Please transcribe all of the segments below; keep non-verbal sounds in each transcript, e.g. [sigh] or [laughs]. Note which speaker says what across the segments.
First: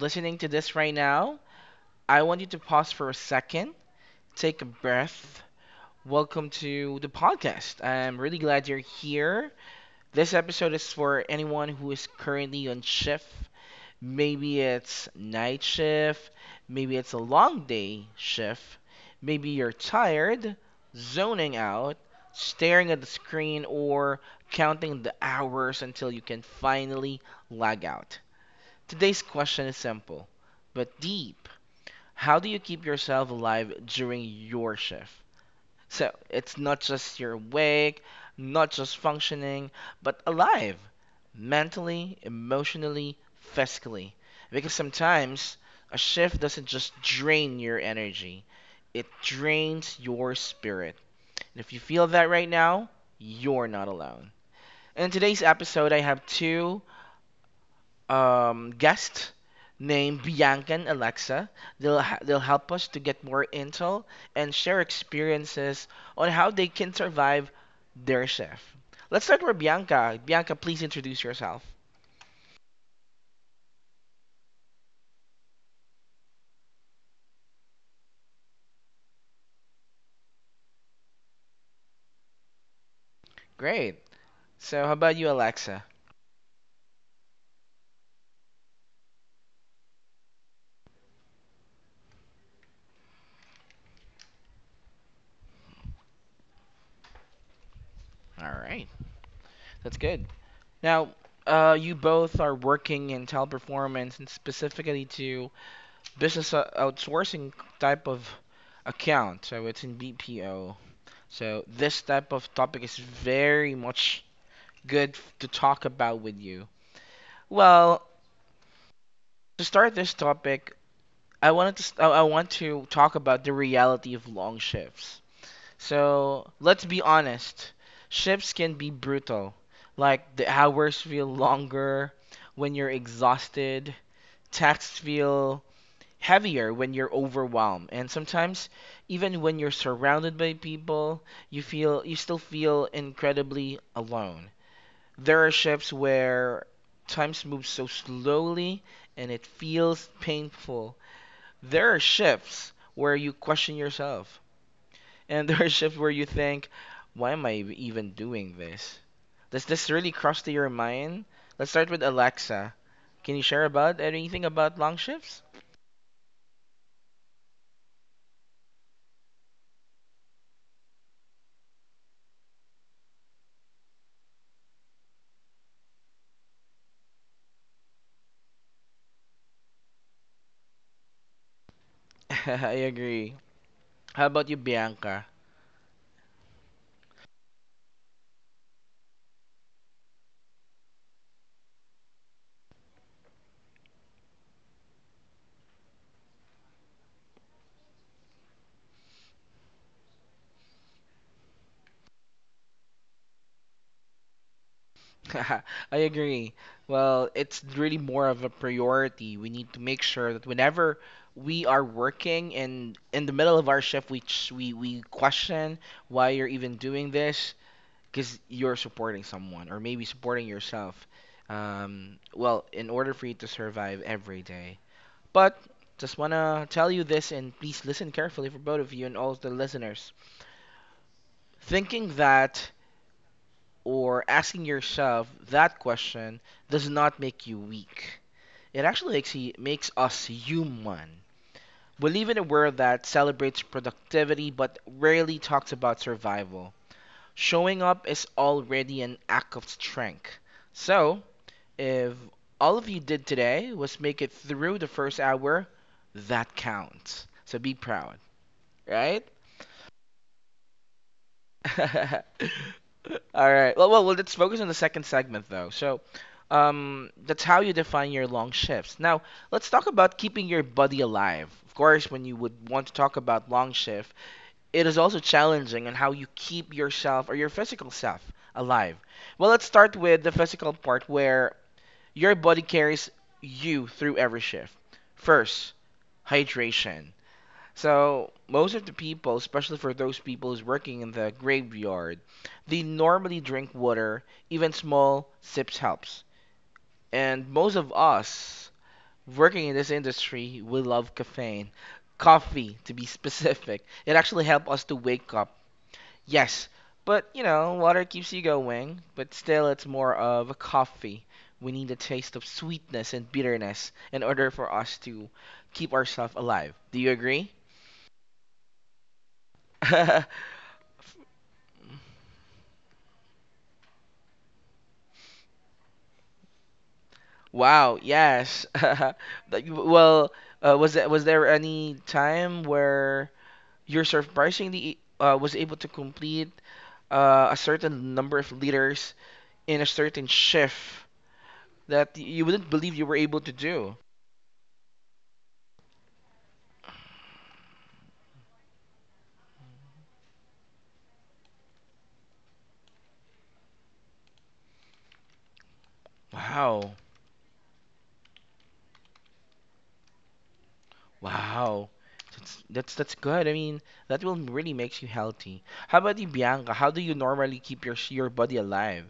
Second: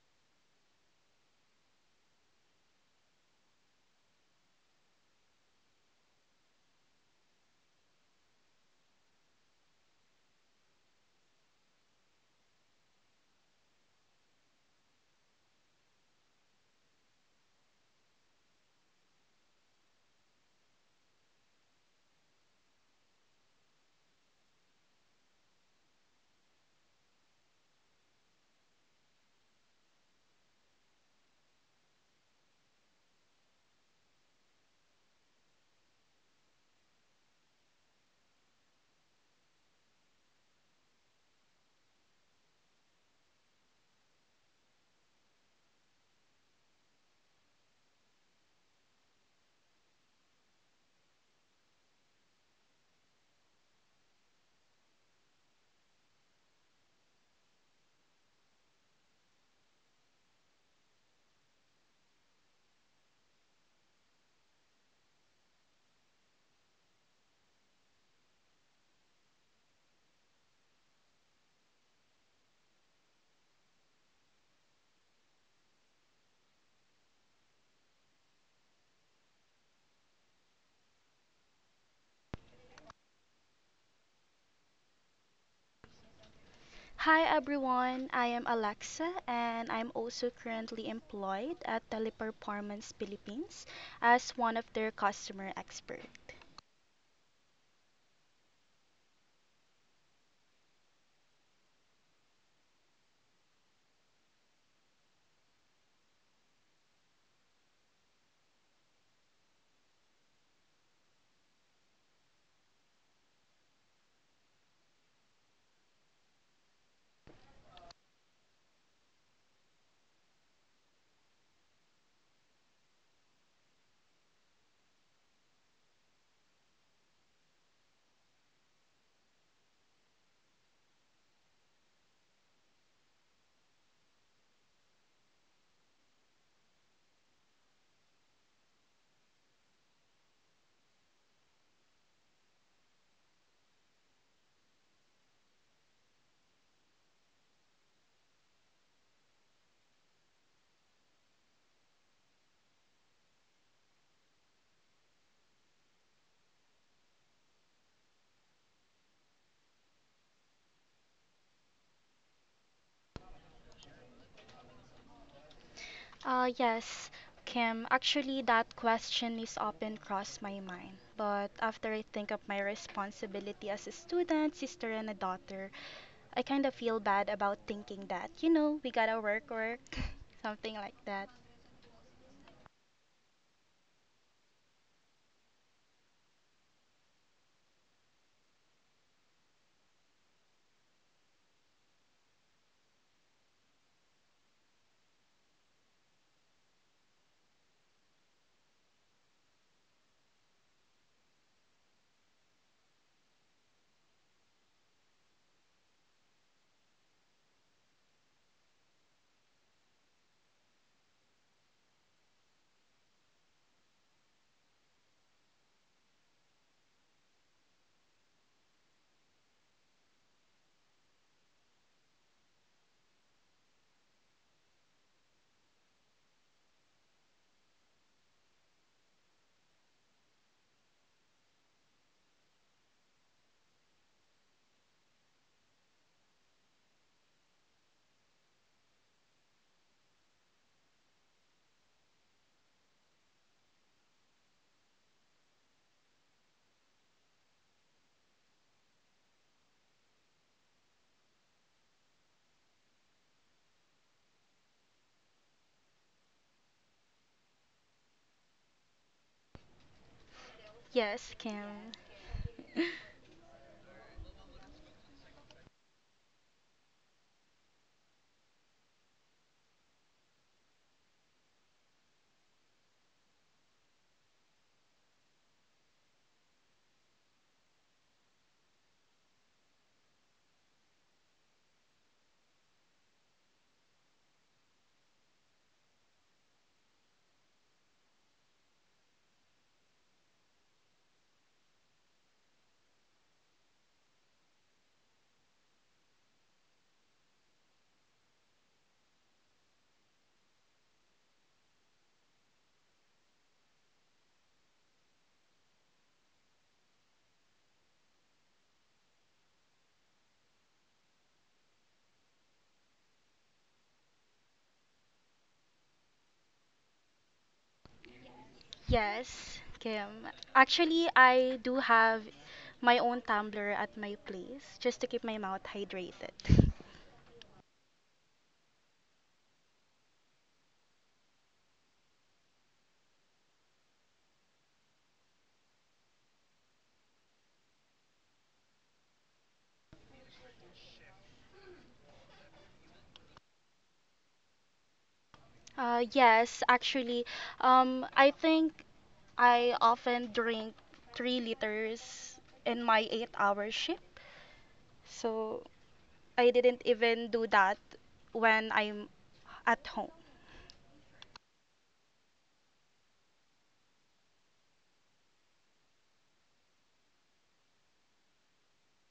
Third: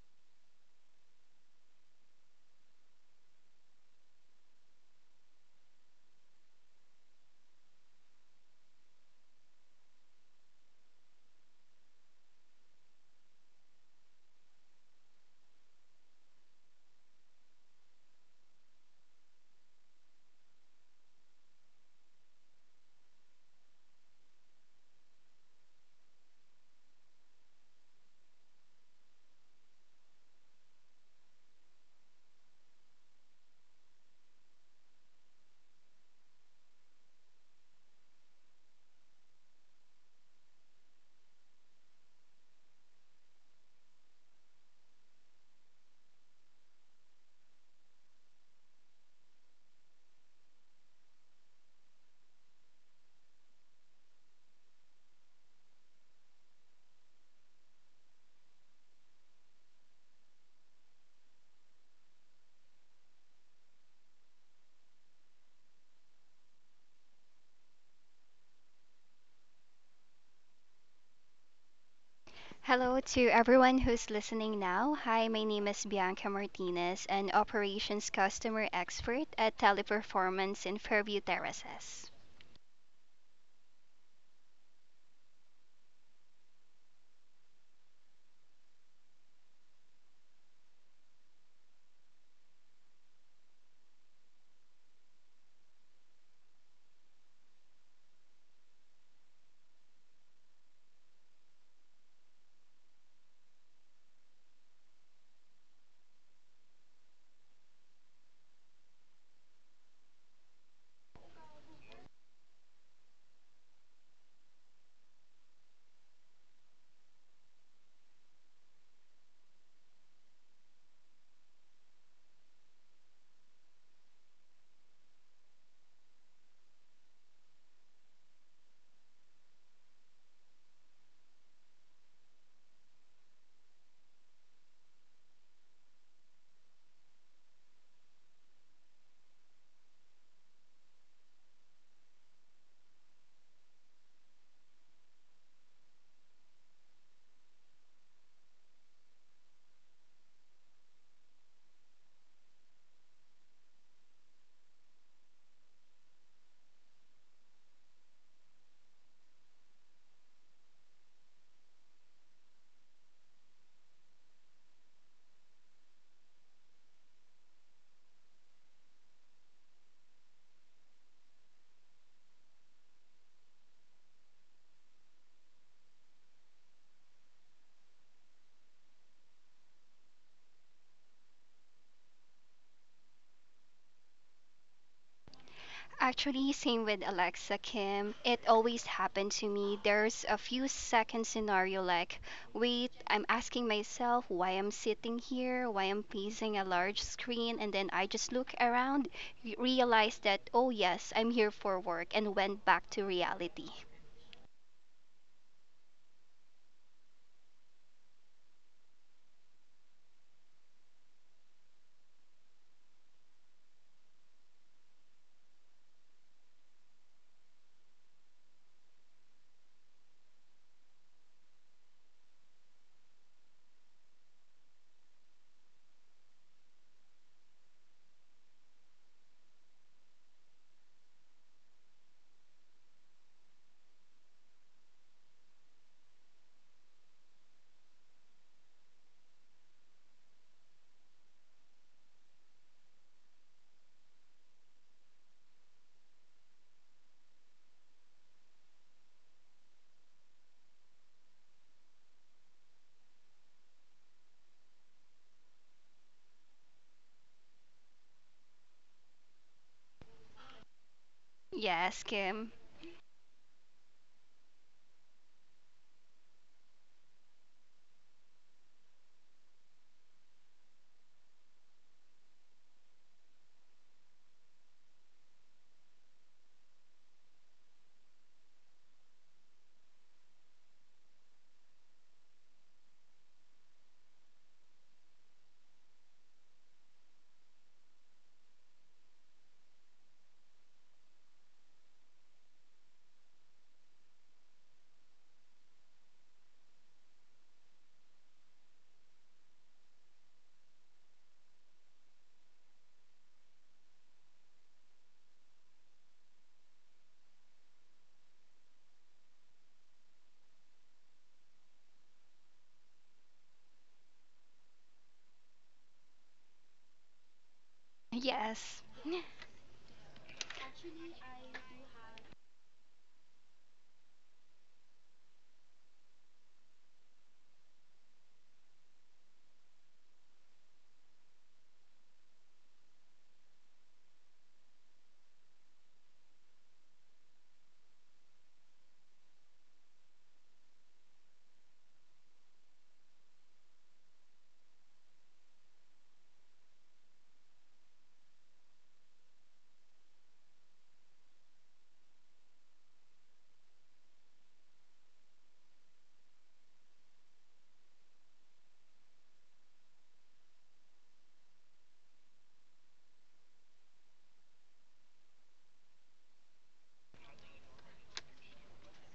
Speaker 1: listening to this right now, I want you to pause for a second, take a breath. Welcome to the podcast. I'm really glad you're here. This episode is for anyone who is currently on shift. Maybe it's night shift, maybe it's a long day shift, maybe you're tired, zoning out, staring at the screen, or counting the hours until you can finally log out. Today's question is simple but deep. How do you keep yourself alive during your shift? So it's not just you're awake, not just functioning, but alive mentally, emotionally, physically. Because sometimes a shift doesn't just drain your energy, it drains your spirit. And if you feel that right now, you're not alone. In today's episode, I have two guest named Bianca and Alexa. They'll help us to get more intel and share experiences on how they can survive their shift. Let's start with Bianca. Bianca, please introduce yourself.
Speaker 2: Hello to everyone who's listening now. Hi, my name is Bianca Martinez, an operations customer expert at Teleperformance in Fairview Terraces.
Speaker 1: Great. So, how about you, Alexa?
Speaker 3: Hi everyone, I am Alexa and I'm also currently employed at Teleperformance Philippines as one of their customer expert.
Speaker 1: All right, that's good. Now, you both are working in teleperformance and specifically to business outsourcing type of account. So it's in BPO. So this type of topic is very much good to talk about with you. Well, to start this topic, I want to talk about the reality of long shifts. So let's be honest, shifts can be brutal. Like the hours feel longer when you're exhausted, tasks feel heavier when you're overwhelmed, and sometimes even when you're surrounded by people, you still feel incredibly alone. There are ships where times move so slowly and it feels painful. There are shifts where you question yourself, and [laughs] there are shifts where you think, "Why am I even doing this?" Does this really cross to your mind? Let's start with Alexa. Can you share about anything about long shifts?
Speaker 3: Yes, Kim, actually that question is often crossed my mind, but after I think of my responsibility as a student, sister and a daughter, I kind of feel bad about thinking that, we gotta work, [laughs] something like that.
Speaker 1: [laughs] I agree. How about you, Bianca?
Speaker 2: Actually, same with Alexa Kim. It always happened to me. There's a few second scenario like, wait, I'm asking myself why I'm sitting here, why I'm facing a large screen, and then I just look around, realize that, oh yes, I'm here for work, and went back to reality.
Speaker 1: [laughs] I agree. Well, it's really more of a priority. We need to make sure that whenever we are working and in the middle of our shift, we question why you're even doing this because you're supporting someone or maybe supporting yourself. Well, in order for you to survive every day. But just wanna tell you this, and please listen carefully for both of you and all of the listeners. Thinking that or asking yourself that question does not make you weak. It actually makes, you, makes us human. We live in a world that celebrates productivity but rarely talks about survival. Showing up is already an act of strength. So, if all of you did today was make it through the first hour, that counts. So be proud, right?
Speaker 3: Yes,
Speaker 1: [laughs]
Speaker 3: Kim.
Speaker 2: Yes,
Speaker 1: All
Speaker 2: Kim.
Speaker 3: [laughs]
Speaker 1: right. Well, well, well, let's focus on the second segment though. So, that's how you define your long shifts. Now, let's talk about keeping your body alive. Of course, when you would want to talk about long shift, it is also challenging on how you keep yourself or your physical self alive. Well, let's start with the physical part where your body carries you through every shift. First, hydration. So most of the people, especially for those people who's working in the graveyard, they normally drink water. Even small sips helps. And most of us working in this industry, we love caffeine, coffee to be [laughs] specific. It actually helps us to wake up. Yes, but you know, water keeps you going. But still, it's more of a coffee. We need a taste of sweetness and bitterness in order for us to keep ourselves alive. Do you agree?
Speaker 2: Yes.
Speaker 3: Yes, Kim.
Speaker 1: [laughs]
Speaker 3: Actually, I do have my own tumbler at my place just to keep my mouth hydrated. [laughs]
Speaker 1: Wow, yes. [laughs] Well, was there any time where you're surprisingly was able to complete a certain number of liters in a certain shift that you wouldn't believe you were able to do?
Speaker 3: Yes, actually, I think I often drink 3 liters in my 8-hour shift. So I didn't
Speaker 1: Wow.
Speaker 3: even do that when I'm at home.
Speaker 1: Wow. That's good. I mean, that will really makes you healthy. How about you, Bianca? How do you normally keep your body alive?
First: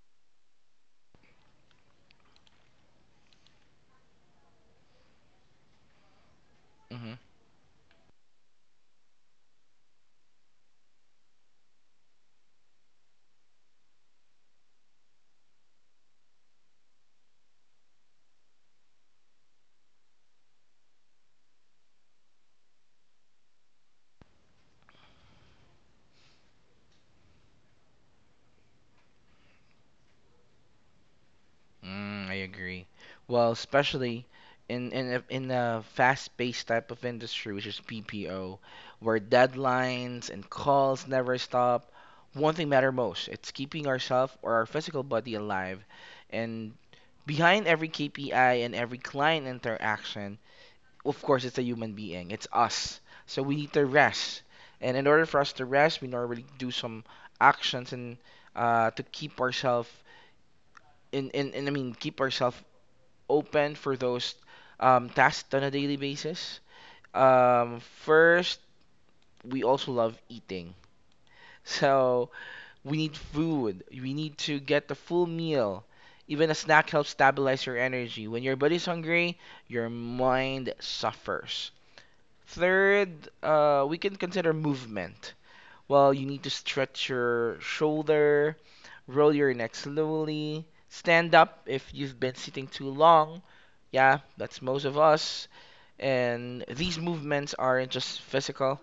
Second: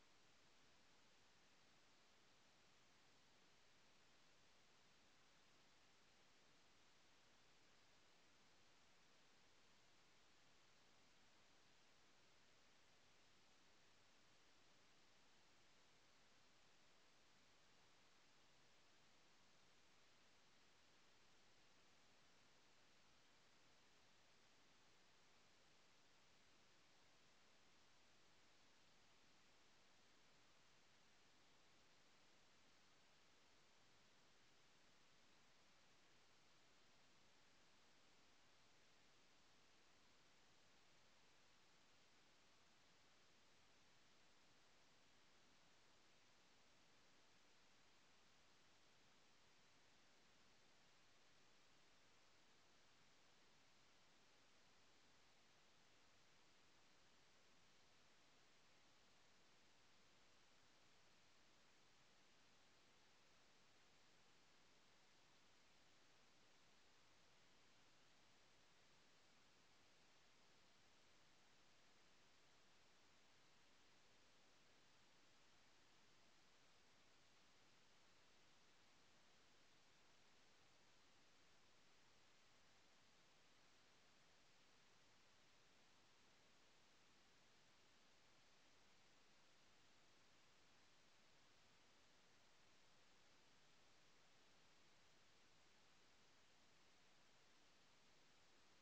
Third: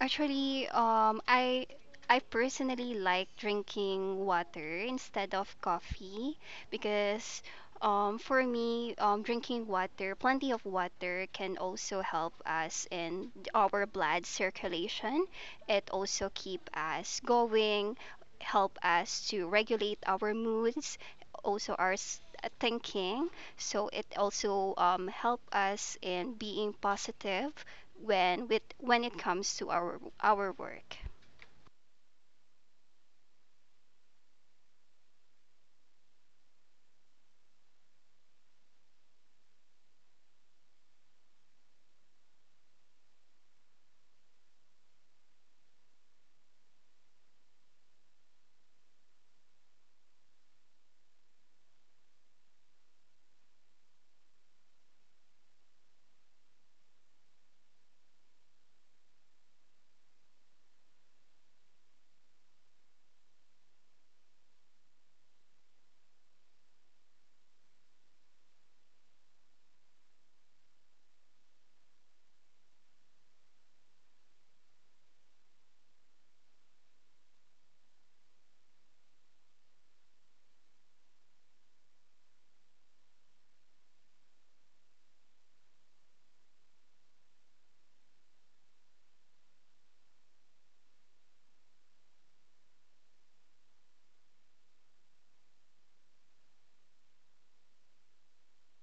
Speaker 2: Actually, I personally like drinking water instead of coffee
Speaker 1: Mm-hmm.
Speaker 2: because for me, drinking water, plenty of water can also help us in our blood circulation. It also keep us going, help us to regulate our moods, also our thinking. So it also help us in being positive when it comes to our work.
Speaker 1: Mm, I agree. Well, especially in a fast-paced type of industry, which is BPO, where deadlines and calls never stop, one thing matter most, it's keeping ourself or our physical body alive. And behind every KPI and every client interaction, of course, it's a human being. It's us. So we need to rest. And in order for us to rest, we normally do some actions and to keep ourselves in keep ourselves open for those tasks on a daily basis. First, we also love eating. [laughs] So we need food. We need to get the full meal. Even a snack helps stabilize your energy. When your body's hungry, your mind suffers. Third, we can consider movement. Well, you need to stretch your shoulder, roll your neck slowly, stand up if you've been sitting too long. Yeah, that's most of us. And these movements aren't just physical.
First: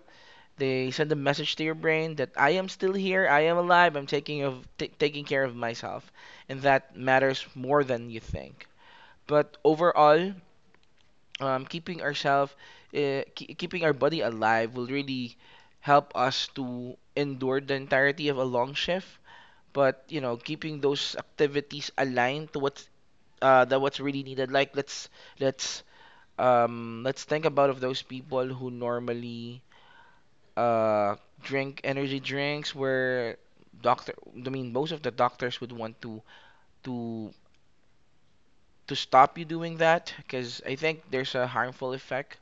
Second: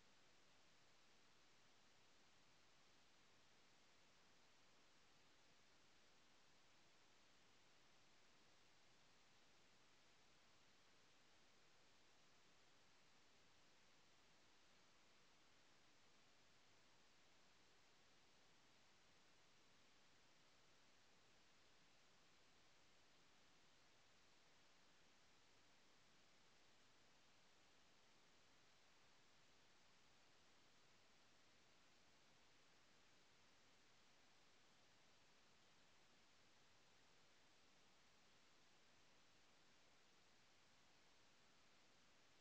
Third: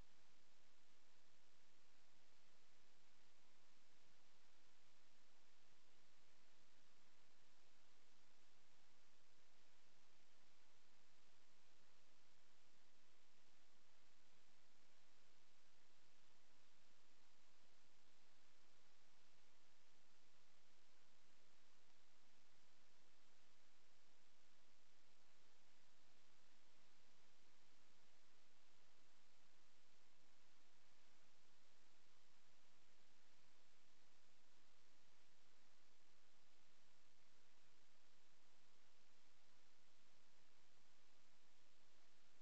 Speaker 1: They send a message to your brain that I am still here, I am alive, I'm taking of t- taking care of myself, and that matters more than you think. But overall, keeping ourselves, keeping our body alive will really help us to endure the entirety of a long shift. But you know, keeping those activities aligned to what's that what's really needed. Like let's let's think about of those people who normally uh, drink energy drinks where doctor most of the doctors would want to to stop you doing that because I think there's a harmful effect.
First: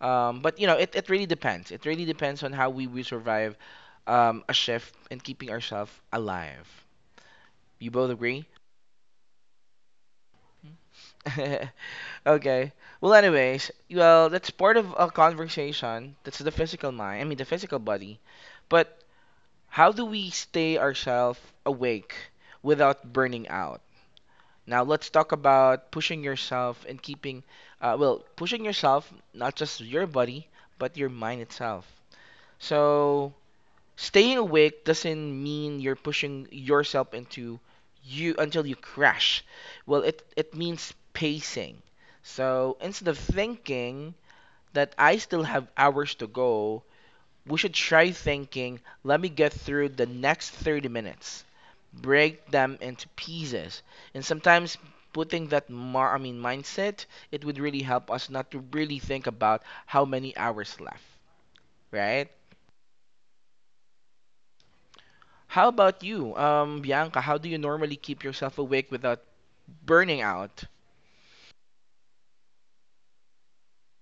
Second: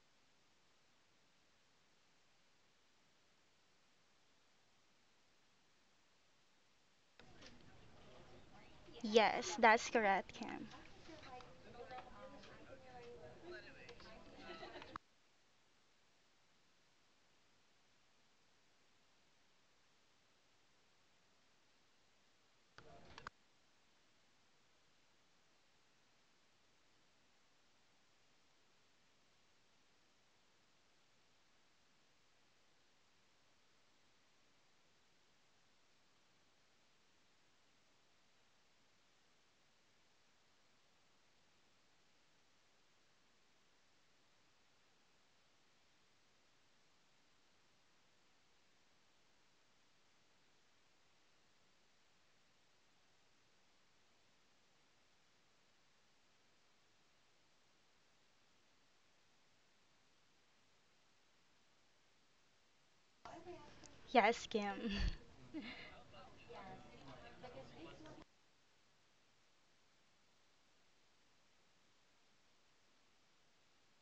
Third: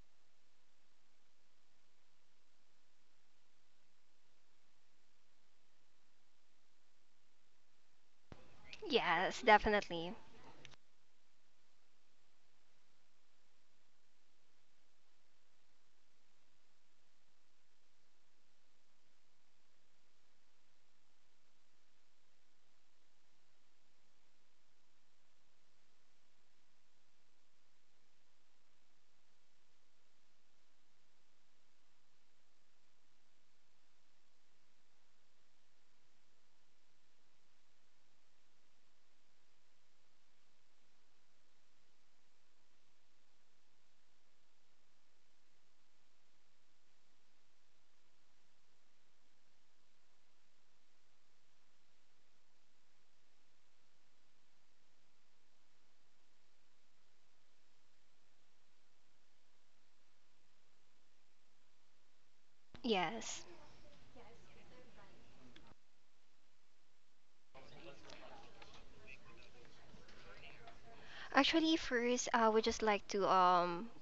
Speaker 1: But you know, it really depends. It really depends on how will survive a shift and keeping ourselves alive. You both agree?
Speaker 2: Yes,
Speaker 3: Yes, that's
Speaker 2: definitely.
Speaker 3: correct, Kim.
Speaker 1: [laughs] Okay. Well, anyways, well, that's part of a conversation. That's the physical mind. I mean, the physical body. But how do we stay ourselves awake without burning out? Now, let's talk about pushing yourself and keeping, well, pushing yourself, not just your body, but your mind itself. So, staying awake doesn't mean you're pushing yourself into you until you crash. Well, it means pacing. So instead of thinking that I still have hours to go, we should try thinking, let me get through the next 30 minutes. Break them into pieces. And sometimes putting that mar mindset, it would really help us not to really think about how many hours left, right?
Speaker 2: Yes.
Speaker 3: Yes, Kim. [laughs]
Speaker 1: How about you, Bianca? How do you normally keep yourself awake without burning out?
Speaker 2: Actually, first, I would just like to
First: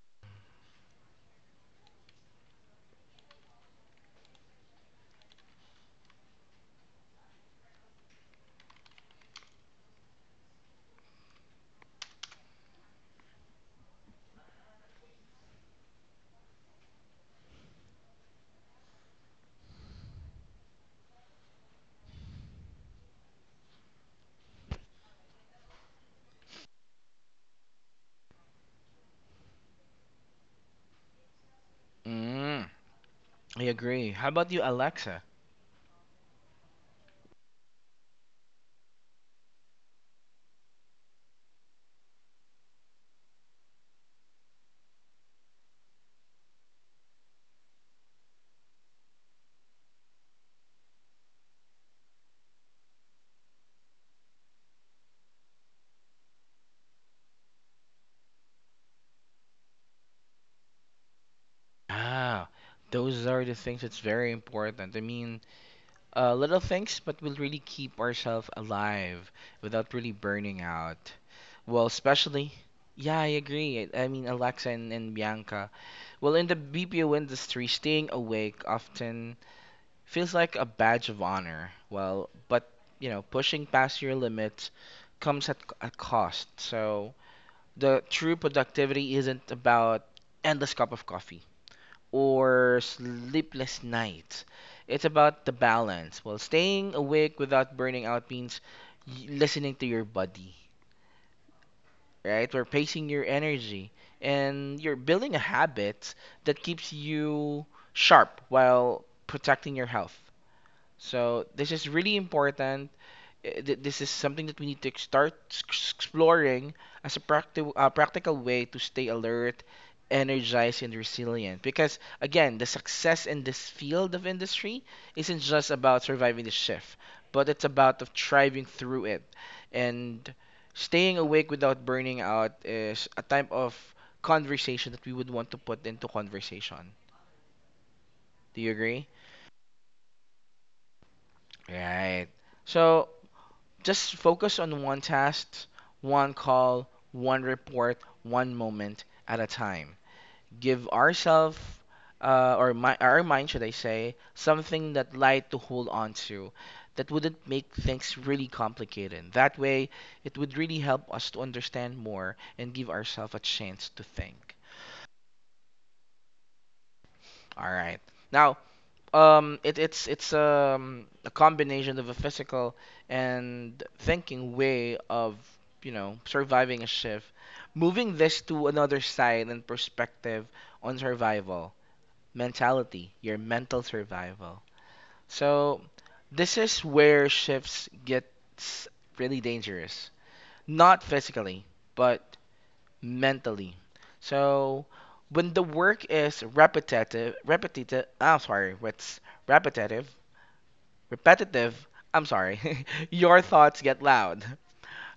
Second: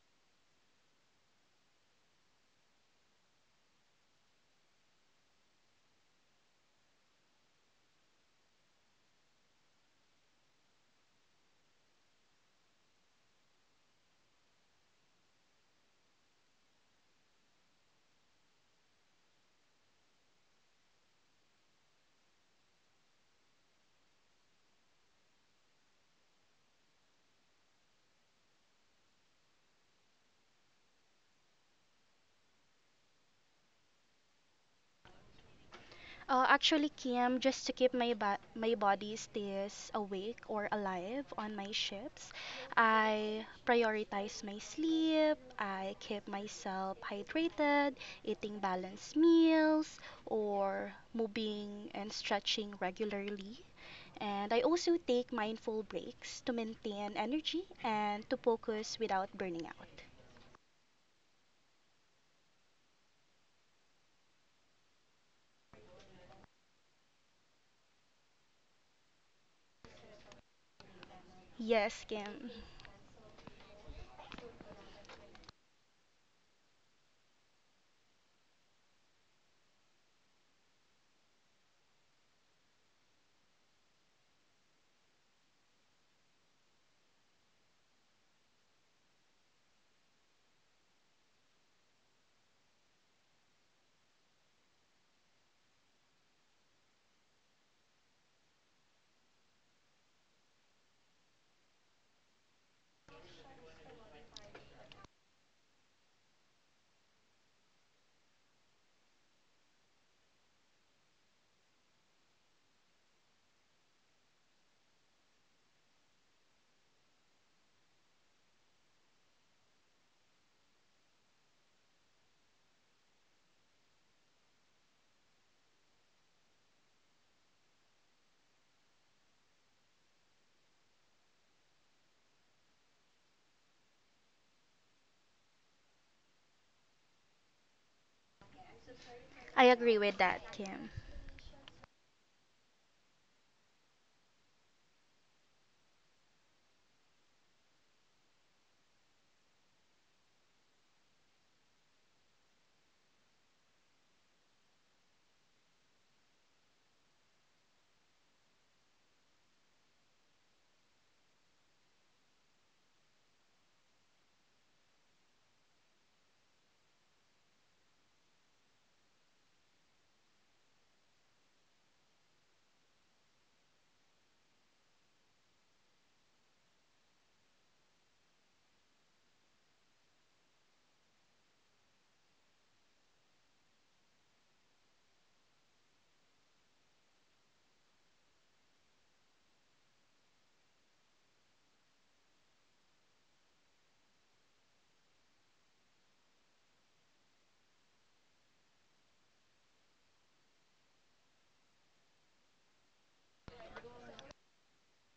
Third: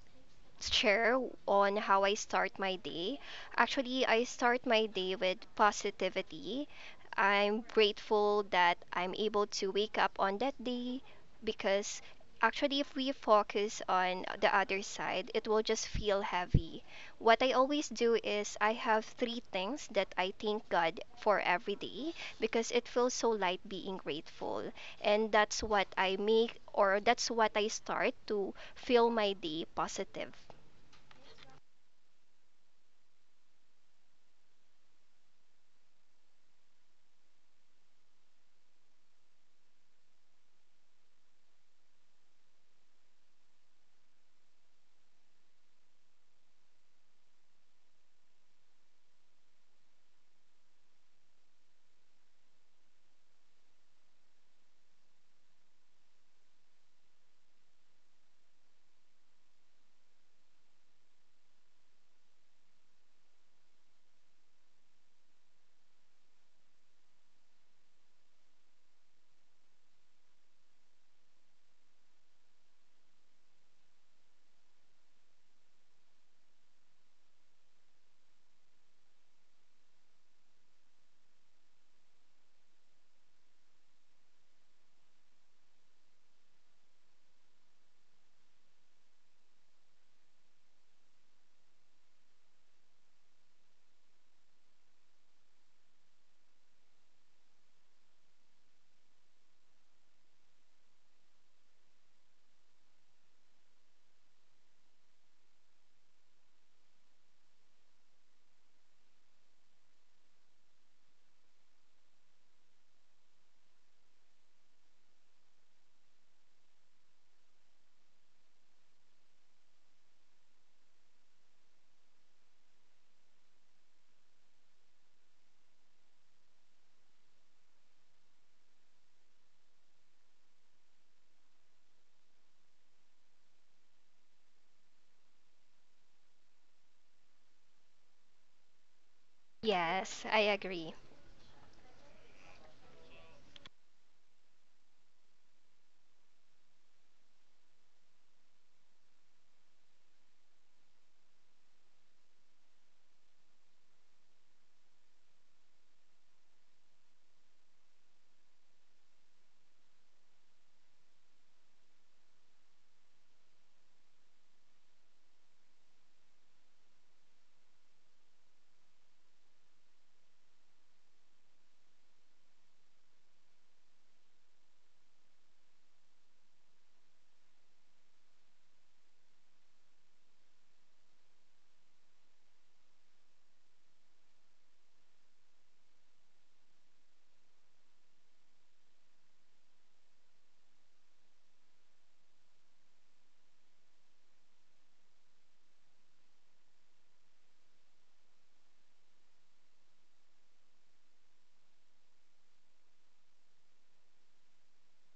Speaker 2: share on how I start my day. Actually, I start my day with positivity. I'm grateful that I'm able to wake up on that day because actually, if we focus on the other side, it will just feel heavy. What I always do is I have three things that I thank God for every day because it feels so light being grateful. And that's what I make or that's what I start to fill my day positive.
Speaker 1: Mm, I agree. How about you, Alexa?
Speaker 3: Actually, Kim, just to keep my body stays awake or alive on my shifts, I prioritize my sleep. I keep myself hydrated, eating balanced meals, or moving and stretching regularly. And I also take mindful breaks to maintain energy and to focus without burning out.
Speaker 1: Ah, those are the things that's very important. I mean, little things, but will really keep ourselves alive without really burning out. Well,
Speaker 3: Yes,
Speaker 1: especially,
Speaker 3: Kim.
Speaker 1: yeah, I agree. I mean, Alexa and Bianca. Well, in the BPO industry, staying awake often feels like a badge of honor. Well, but you know, pushing past your limits comes at a cost. So the true productivity isn't about endless cup of coffee or sleepless nights. It's about the balance. Well, staying awake without burning out means listening to your body, right? Or pacing your energy, and you're building a habit that keeps you sharp while protecting your health. So this is really important. This is something that we need to start exploring as a practical way to stay alert, energized, and resilient. Because again, the success in this field of industry isn't just about surviving the shift, but it's about of thriving through it. And staying awake without burning out is a type of conversation that we would want to put into conversation. Do you agree?
Speaker 3: I agree with
Speaker 2: Yes, I
Speaker 3: that, Kim.
Speaker 2: agree.
Speaker 1: Right. So just focus on one task, one call, one report, one moment at a time. Give ourselves, our mind, should I say, something that light to hold on to that wouldn't make things really complicated. That way, it would really help us to understand more and give ourselves a chance to think. All right. Now, it's a combination of a physical and thinking way of, you know, surviving a shift. Moving this to another side and perspective on survival, mentality, your mental survival. So this is where shifts gets really dangerous. Not physically, but mentally. So when the work is repetitive, repetitive, I'm sorry, what's repetitive repetitive. I'm sorry. [laughs] Your thoughts get loud.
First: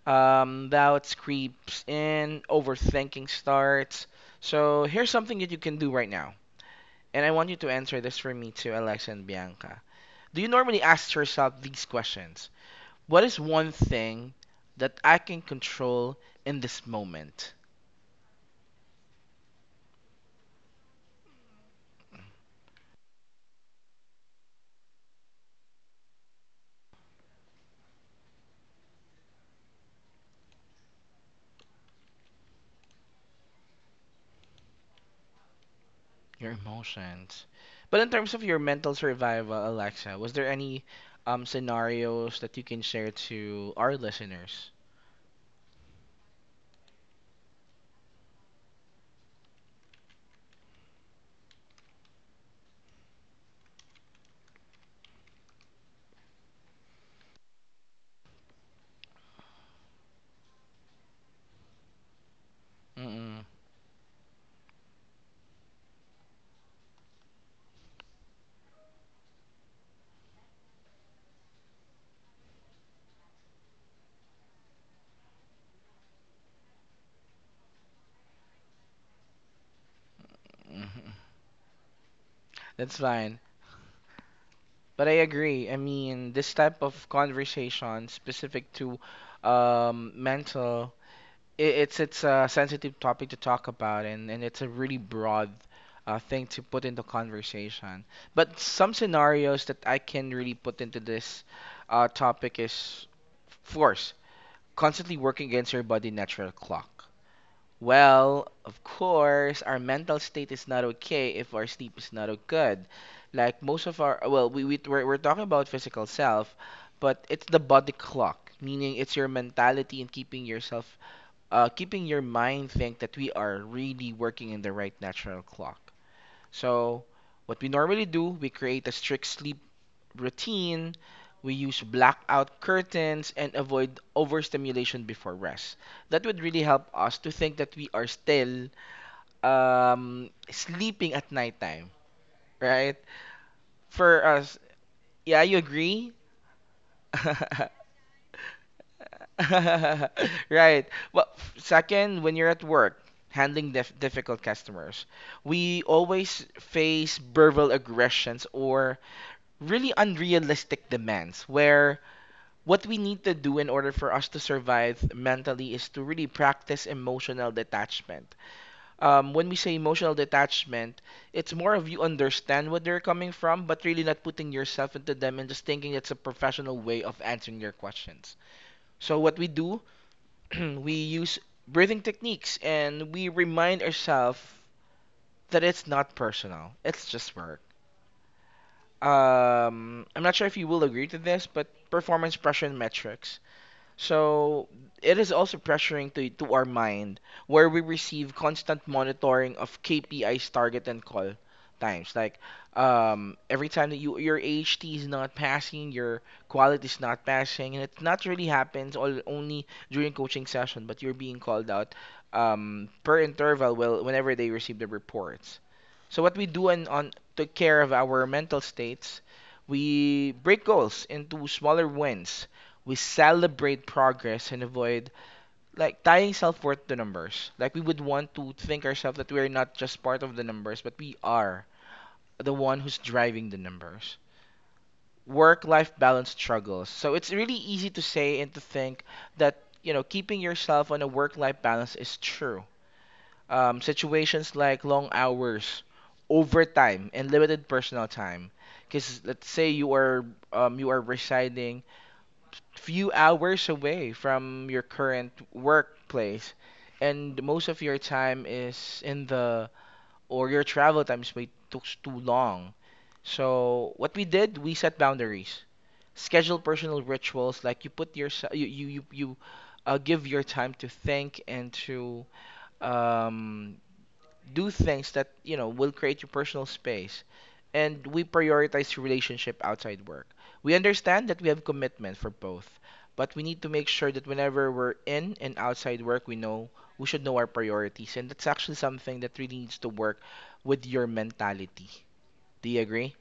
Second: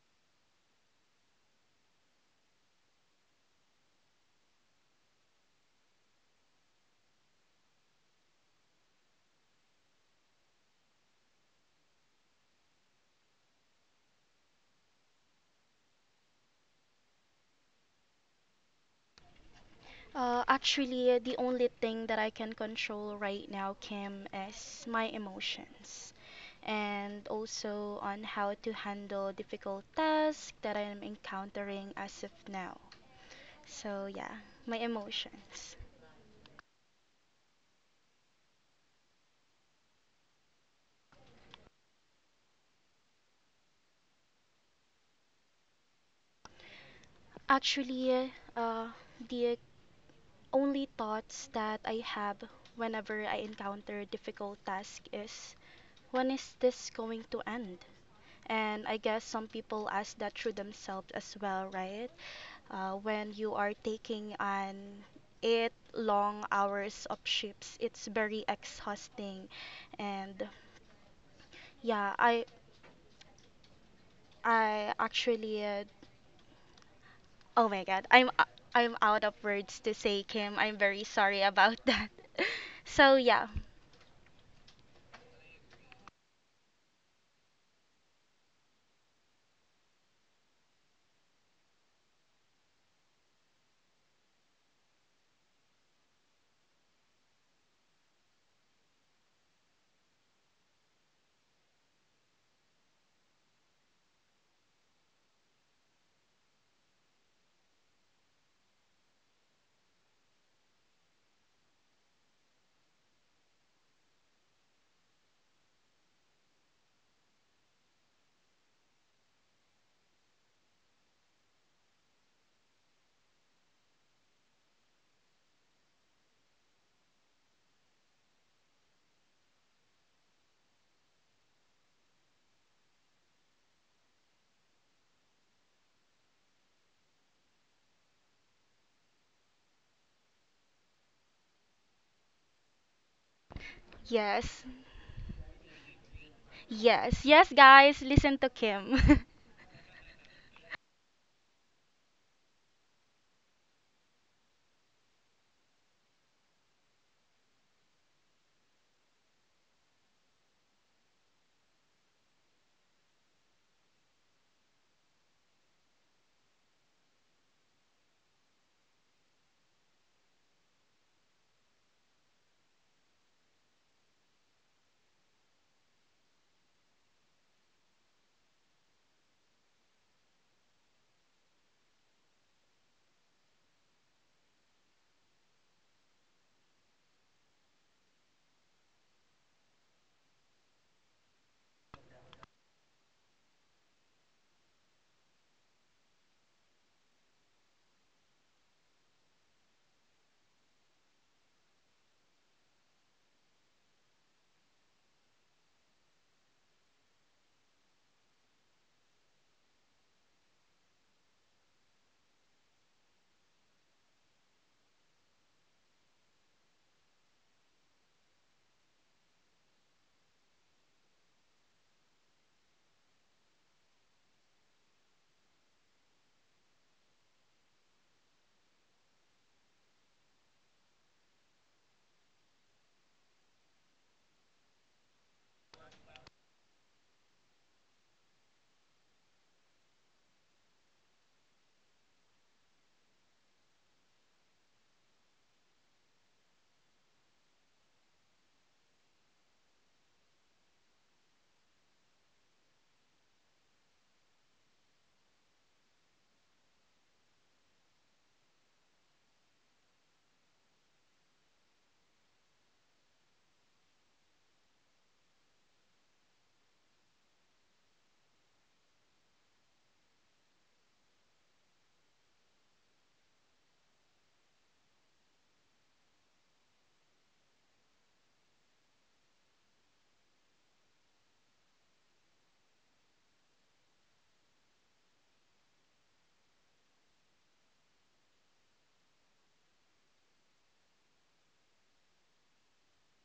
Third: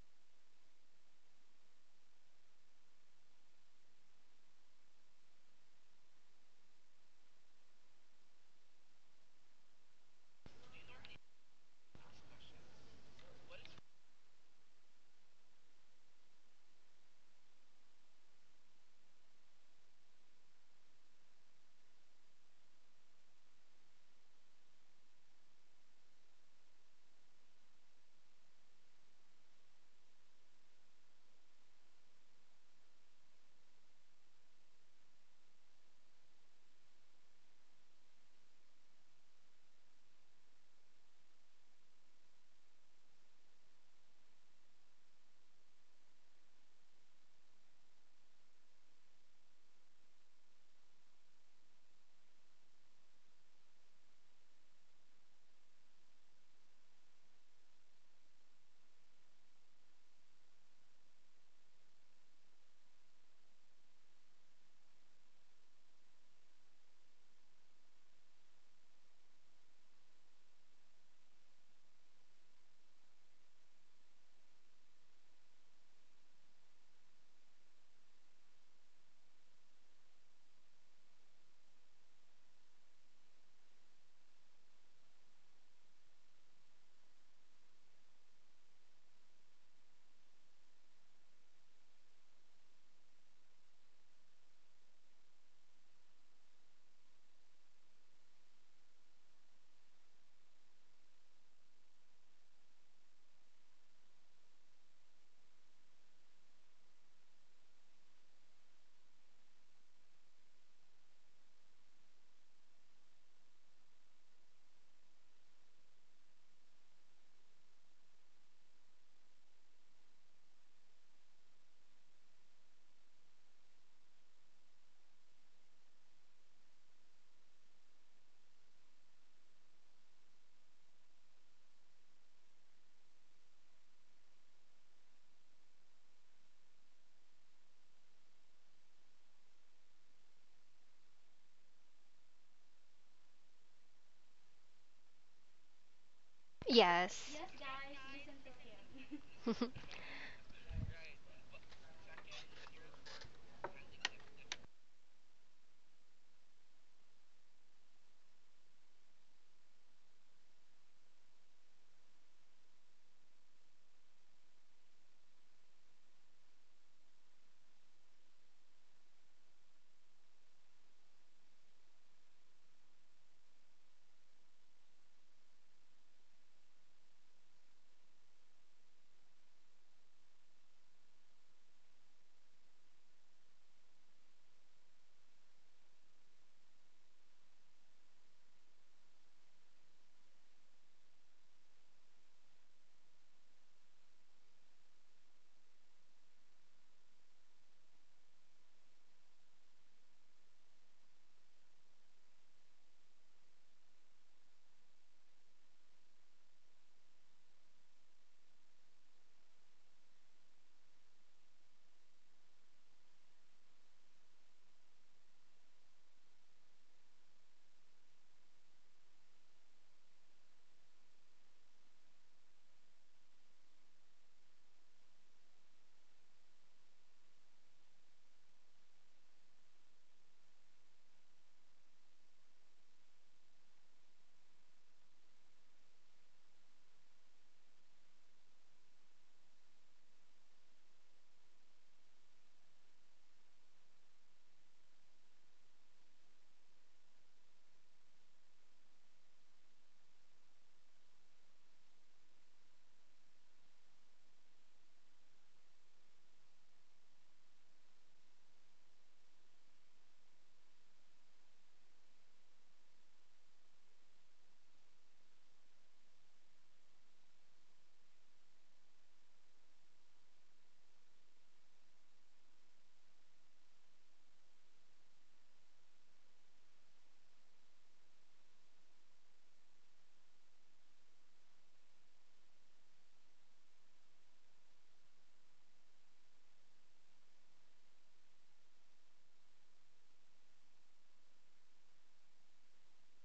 Speaker 1: Doubts creeps in, overthinking starts. So here's something that you can do right now, and I want you to answer this for me too, Alexa and Bianca. Do you normally ask yourself these questions? What is one thing that I can control in this moment?
Speaker 3: Actually, the only thing that I can control right now, Kim, is my emotions and also on how to handle difficult tasks that I am encountering as of now. So, yeah, my emotions.
Speaker 1: Your emotions. But in terms of your mental survival, Alexa, was there any scenarios that you can share to our listeners?
Speaker 3: Actually, the only thoughts that I have whenever I encounter difficult task is, when is this going to end? And I guess some people ask that through themselves as well, right? Uh, when
Speaker 1: Mm-mm.
Speaker 3: you are taking an 8 long hours of shifts, it's very exhausting and yeah, I actually oh my god, I'm out of words to say, Kim.
Speaker 1: [laughs]
Speaker 3: I'm very
Speaker 1: Mhm.
Speaker 3: sorry about that. [laughs]
Speaker 1: That's
Speaker 3: So
Speaker 1: fine.
Speaker 3: yeah.
Speaker 1: But I agree. I mean, this type of conversation specific to mental, it's a sensitive topic to talk about, and it's a really broad thing to put into conversation. But some scenarios that I can really put into this topic is force, constantly working against your body natural clock. Well, of course, our mental state is not okay if our sleep is not good. Like most of our, well, we're talking about physical self, but it's the body clock, meaning it's your mentality and keeping yourself, keeping your mind think that we are really working in the right natural clock. So, what we normally do, we create a strict sleep routine. We use blackout curtains and avoid overstimulation before rest. That would really help us to think that we are still sleeping at nighttime, right? For us,
Speaker 3: yes
Speaker 1: yeah, you agree?
Speaker 3: yes
Speaker 2: Yes.
Speaker 3: yes
Speaker 1: [laughs]
Speaker 3: guys, listen to Kim.
Speaker 2: [laughs]
Speaker 1: Right. Well, second, when you're at work, handling difficult customers, we always face verbal aggressions or really unrealistic demands where what we need to do in order for us to survive mentally is to really practice emotional detachment. When we say emotional detachment, it's more of you understand what they're coming from, but really not putting yourself into them and just thinking it's a professional way of answering your questions. So, what we do, [clears throat] we use breathing techniques and we remind ourselves that it's not personal, it's just work. I'm not sure if you will agree to this, but performance pressure and metrics. So it is also pressuring to our mind where we receive constant monitoring of KPIs target and call times. Like every time that your HT is not passing, your quality is not passing, and it not really happens all, only during coaching session, but you're being called out per interval well, whenever they receive the reports. So what we do on to care of our mental states, we break goals into smaller wins. We celebrate progress and avoid like tying self-worth to numbers. Like we would want to think ourselves that we are not just part of the numbers, but we are the one who's driving the numbers. Work-life balance struggles. So it's really easy to say and to think that, you know, keeping yourself on a work-life balance is true situations like long hours, overtime, and limited personal time. Because let's say you are residing few hours away from your current workplace, and most of your time is in the or your travel time is way took too long. So what we did, we set boundaries, schedule personal rituals like you put your you you you, you give your time to think and to um, do things that you know will create your personal space. And we prioritize relationship outside work. We understand that we have commitment for both, but we need to make sure that whenever we're in and outside work, we know, we should know our priorities. And that's actually something that really needs to work with your mentality. Do you agree?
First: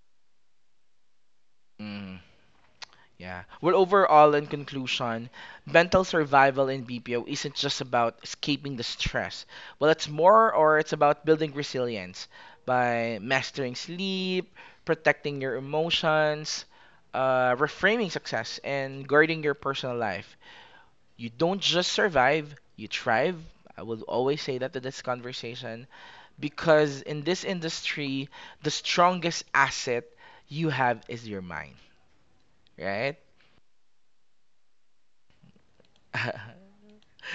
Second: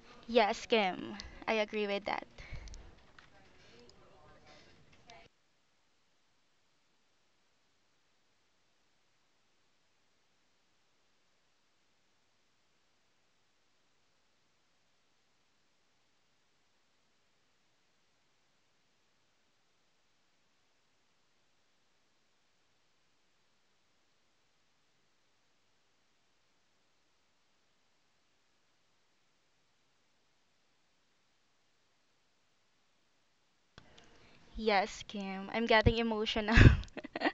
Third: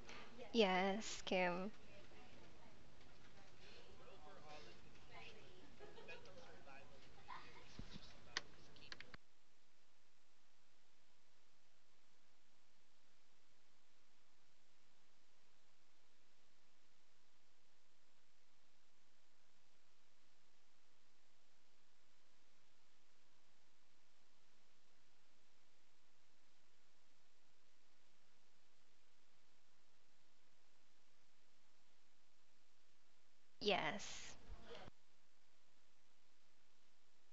Speaker 3: [laughs] Yes, Kim,
Speaker 2: Yes,
Speaker 3: I
Speaker 2: Kim.
Speaker 3: agree with
Speaker 1: Mm.
Speaker 3: that.
Speaker 1: Yeah. Well, overall, in conclusion, mental survival in BPO isn't just about escaping the stress. Well, it's more or it's about building resilience by mastering sleep, protecting your emotions, reframing success, and guarding your personal life. You don't just survive, you thrive. I will always say that to this conversation because in this industry, the strongest asset you have is your mind, right?
Speaker 2: Yes.
Speaker 3: Yes, Kim, I'm getting emotional.
Speaker 1: [laughs]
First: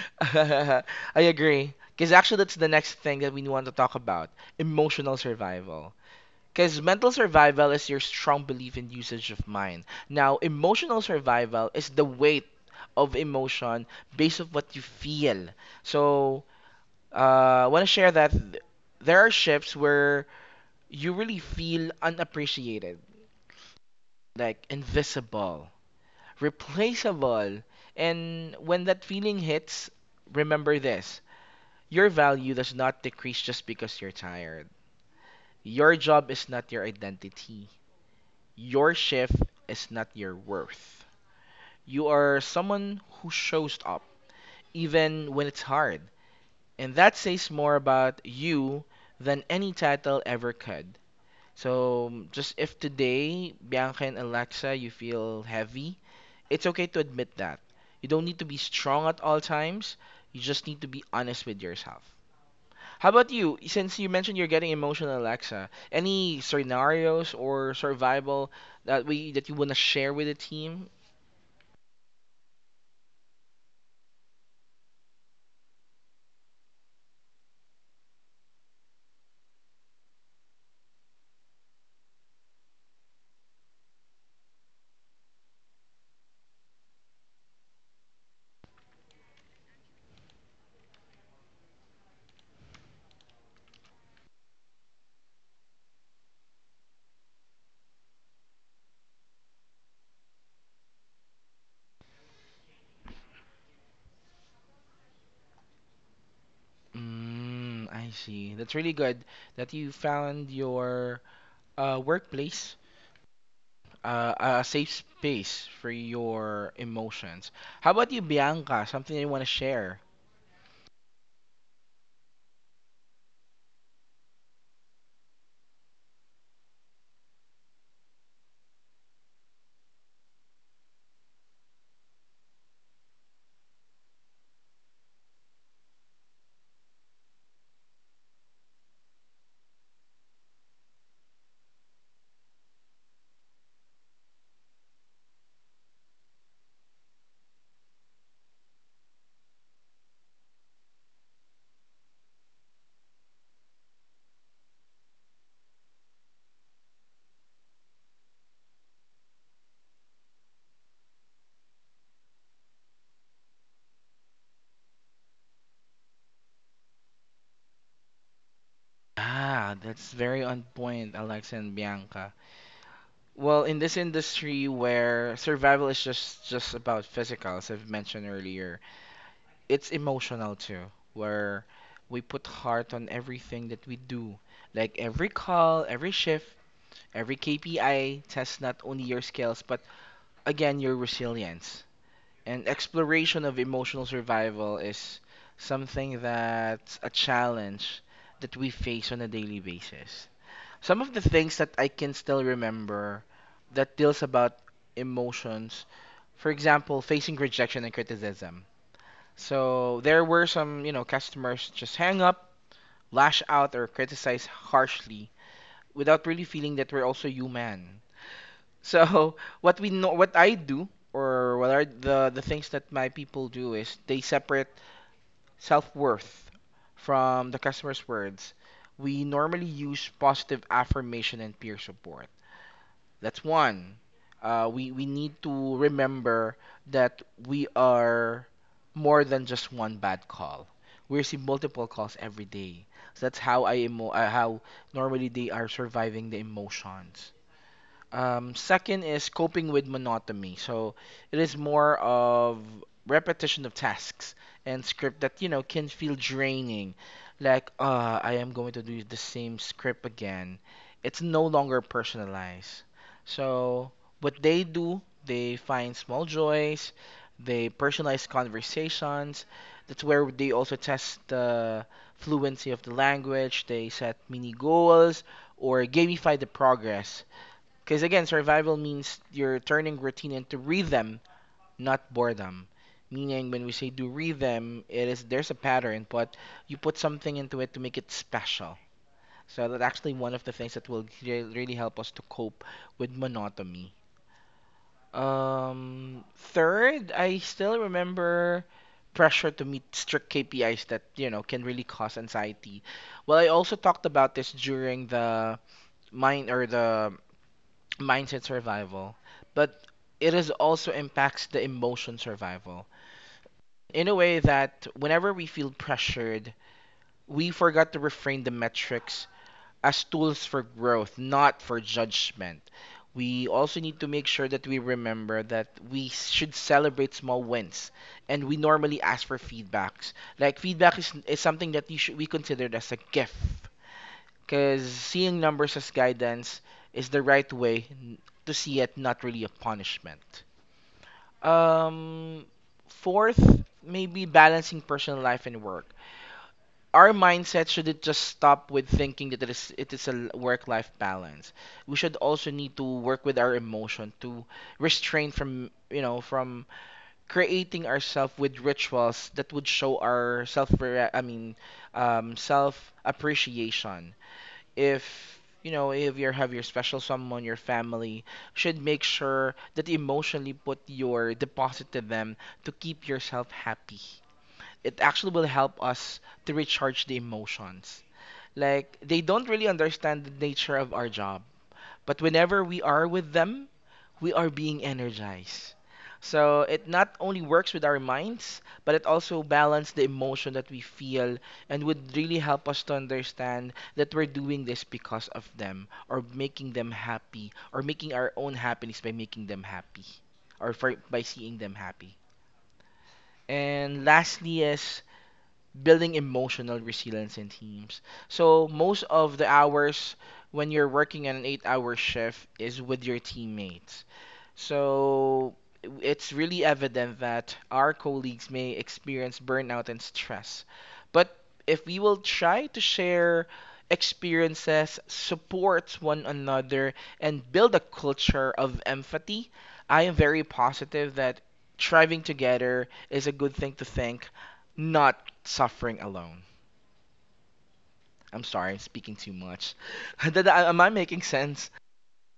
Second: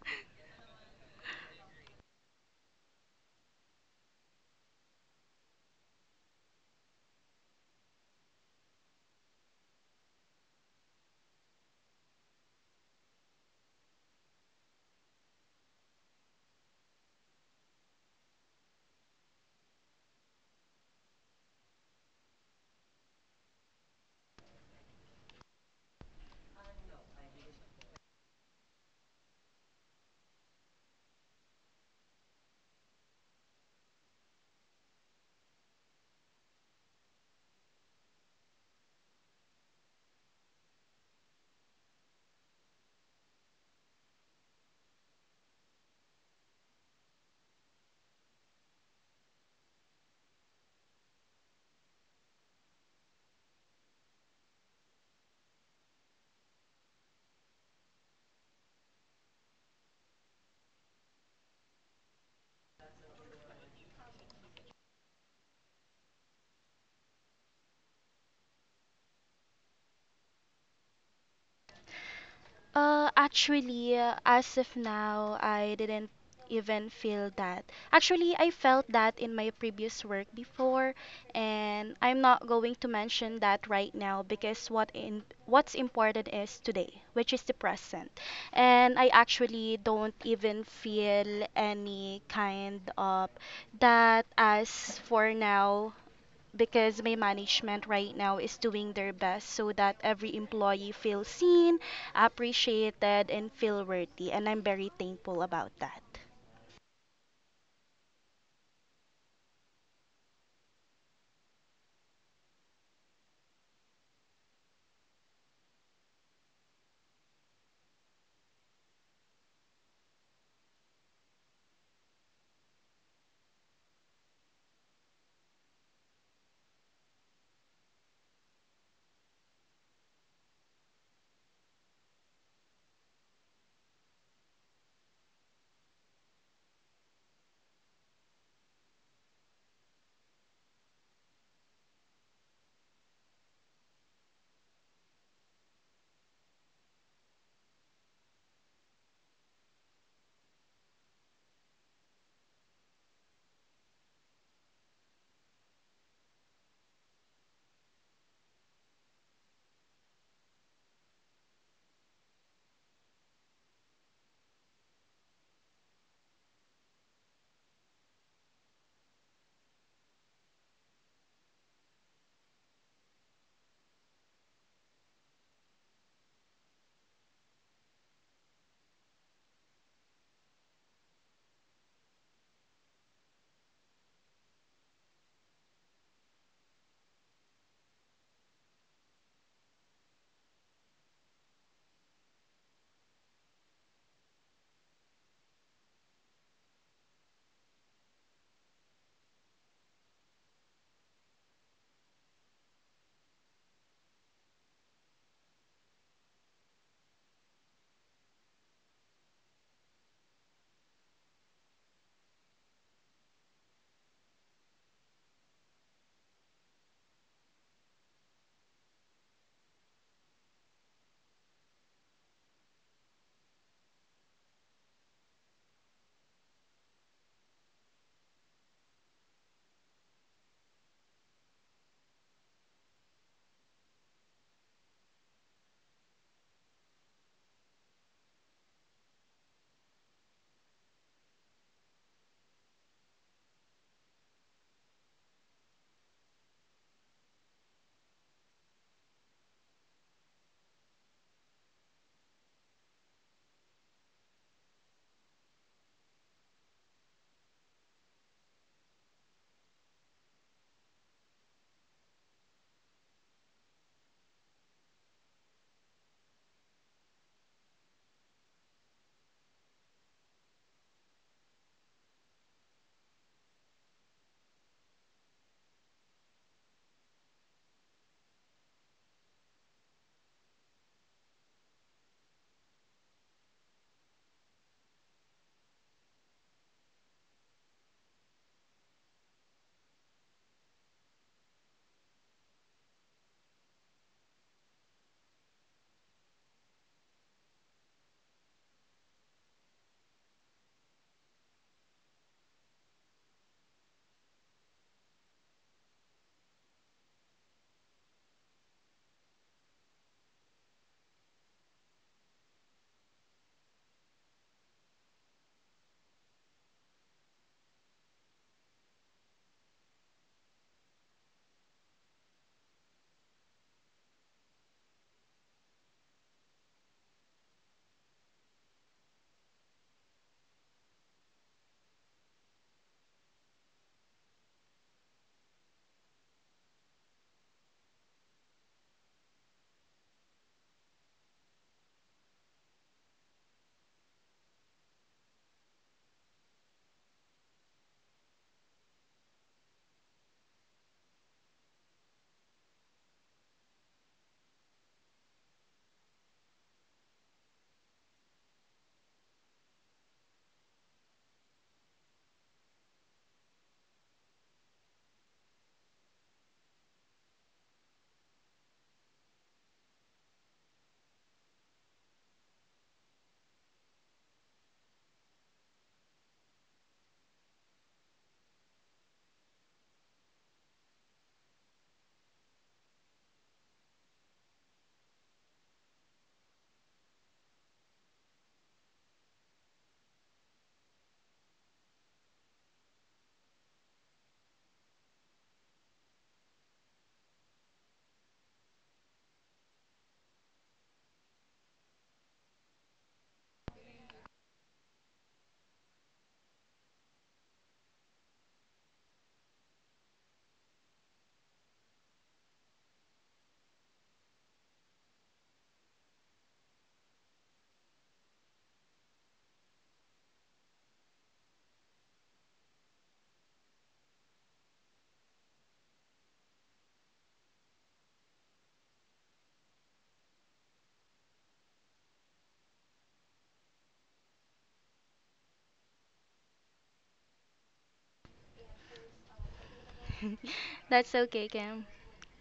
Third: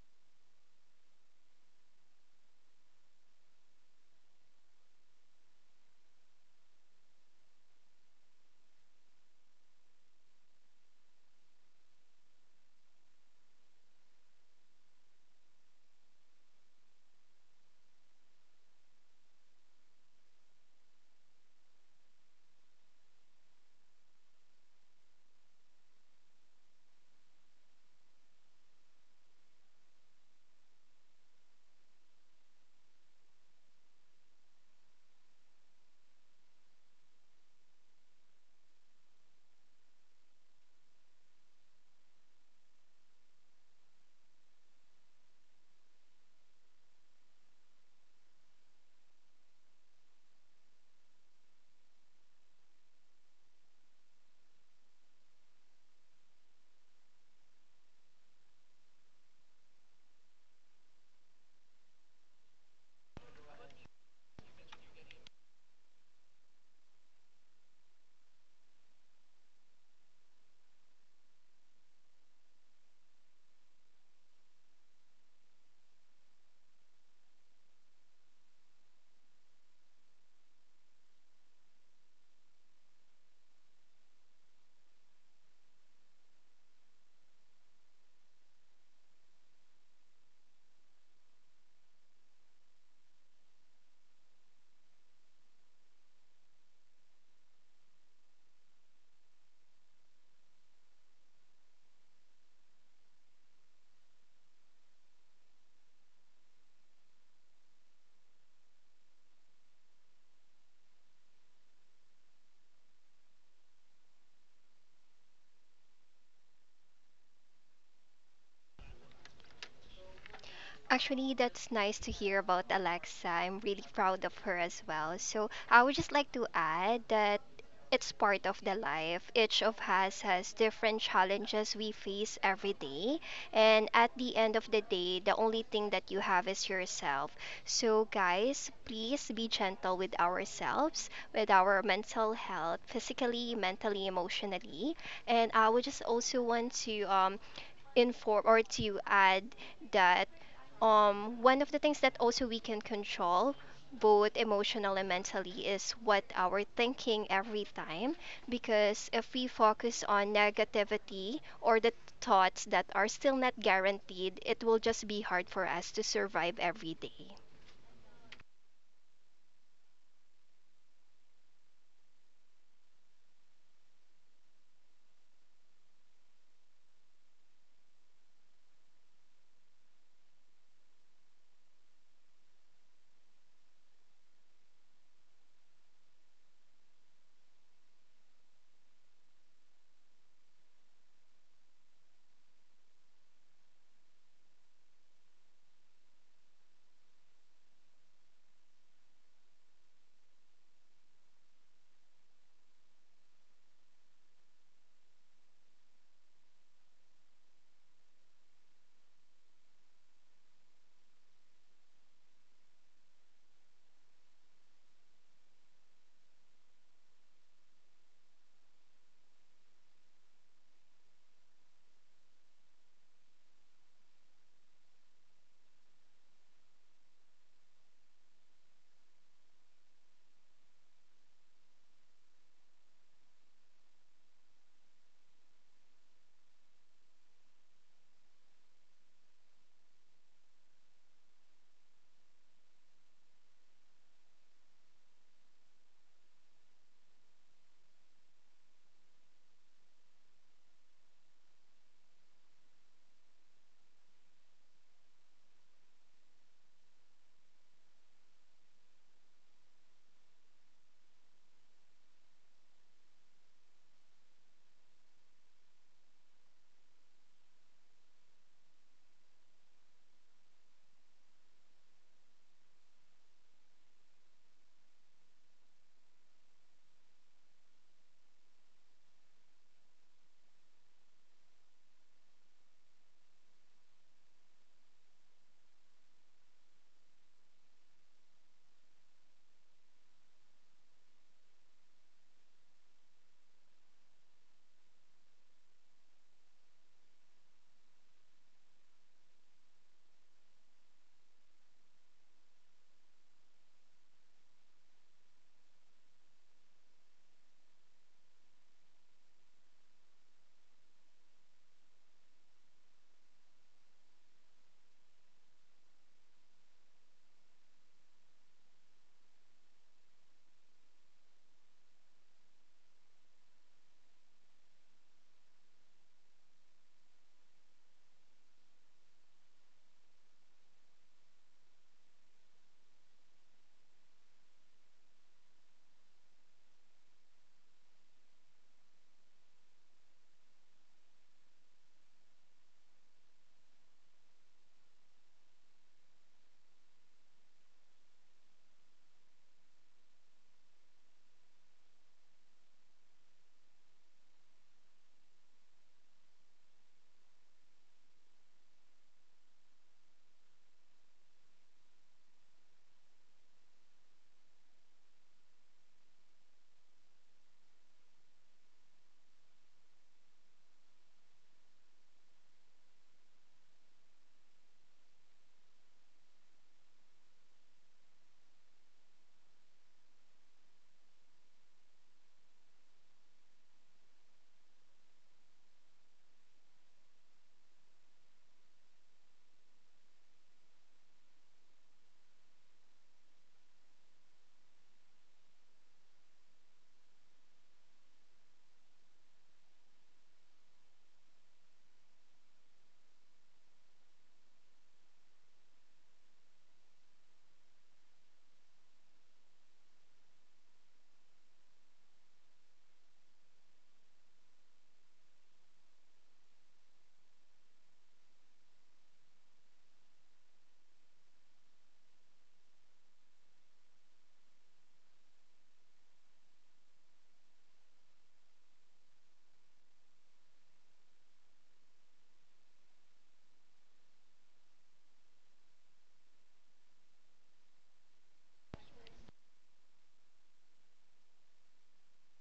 Speaker 1: [laughs] I agree. Because actually, that's the next thing that we want to talk about: emotional survival. Because mental survival is your strong belief and usage of mind. Now, emotional survival is the weight of emotion based on what you feel. So, I want to share that there are shifts where you really feel unappreciated, like invisible, replaceable. And when that feeling hits, remember this: your value does not decrease just because you're tired. Your job is not your identity. Your shift is not your worth. You are someone who shows up, even when it's hard. And that says more about you than any title ever could. So, just if today, Bianca and Alexa, you feel heavy, it's okay to admit that. You don't need to be strong at all times. You just need to be honest with yourself. How about you? Since you mentioned you're getting emotional, Alexa, any scenarios or survival that you wanna share with the team?
Speaker 3: Actually, as of now, I didn't even feel that. Actually, I felt that in my previous work before, and I'm not going to mention that right now because what's important is today, which is the present. And I actually don't even feel any kind of that as for now, because my management right now is doing their best so that every employee feels seen, appreciated, and feel worthy. And I'm very thankful about that.
Speaker 1: Mm, I see. That's really good that you found your workplace a safe space for your emotions. How about you, Bianca? Something you wanna share?
Speaker 2: Actually, that's nice to hear about Alexa. I'm really proud of her as well. So, I would just like to add that it's part of the life. Each of us has different challenges we face every day. And at the end of the day, the only thing that you have is yourself. So, guys, please be gentle with ourselves, with our mental health, physically, mentally, emotionally. And I would just also want to inform or to add that one of the things that also we can control, both emotional and mentally, is what our thinking every time. Because if we focus on negativity or the thoughts that are still not guaranteed, it will just be hard for us to survive every day.
Speaker 1: Ah, that's very on point, Alexa and Bianca. Well, in this industry where survival is just about physical, as I've mentioned earlier, it's emotional too, where we put heart on everything that we do. Like every call, every shift, every KPI tests not only your skills, but again, your resilience. And exploration of emotional survival is something that's a challenge that we face on a daily basis. Some of the things that I can still remember that deals about emotions, for example, facing rejection and criticism, so there were some, you know, customers just hang up, lash out, or criticize harshly without really feeling that we're also human. So [laughs] what we know, what I do, or what are the things that my people do is they separate self-worth from the customer's words. We normally use positive affirmation and peer support. That's one. We need to remember that we are more than just one bad call. We receive multiple calls every day. So that's how I emo how normally they are surviving the emotions. Second is coping with monotony. So it is more of repetition of tasks and script that, you know, can feel draining. Like, I am going to do the same script again. It's no longer personalized. So what they do, they find small joys, they personalize conversations. That's where they also test the fluency of the language. They set mini goals or gamify the progress because again, survival means you're turning routine into rhythm, not boredom. Meaning, when we say do rhythm, it is there's a pattern, but you put something into it to make it special. So that's actually one of the things that will really help us to cope with monotony. Um, Third, I still remember pressure to meet strict KPIs that you know can really cause anxiety. Well, I also talked about this during the mine or the mindset survival, but it is also impacts the emotion survival in a way that whenever we feel pressured, we forgot to reframe the metrics as tools for growth, not for judgment. We also need to make sure that we remember that we should celebrate small wins, and we normally ask for feedbacks. Like feedback is something that you should, we consider as a gift because seeing numbers as guidance is the right way to see it, not really a punishment. Um, Fourth, maybe balancing personal life and work. Our mindset shouldn't just stop with thinking that it is a work-life balance. We should also need to work with our emotion to restrain from, you know, from creating ourselves with rituals that would show our self, I mean, self appreciation. If you know, if you have your special someone, your family, should make sure that you emotionally put your deposit to them to keep yourself happy. It actually will help us to recharge the emotions. Like, they don't really understand the nature of our job, but whenever we are with them, we are being energized. So it not only works with our minds, but it also balances the emotion that we feel and would really help us to understand that we're doing this because of them, or making them happy, or making our own happiness by making them happy, or for, by seeing them happy. And lastly is building emotional resilience in teams. So most of the hours when you're working on an 8-hour shift is with your teammates. So it's really evident that our colleagues may experience burnout and stress. But if we will try to share experiences, support one another, and build a culture of empathy, I am very positive that thriving together is a good thing to think, not suffering alone. I'm sorry, I'm speaking too much. [laughs] Am
Speaker 3: [laughs]
Speaker 1: I
Speaker 3: That's
Speaker 1: making
Speaker 3: okay,
Speaker 1: sense?
Speaker 3: Kim.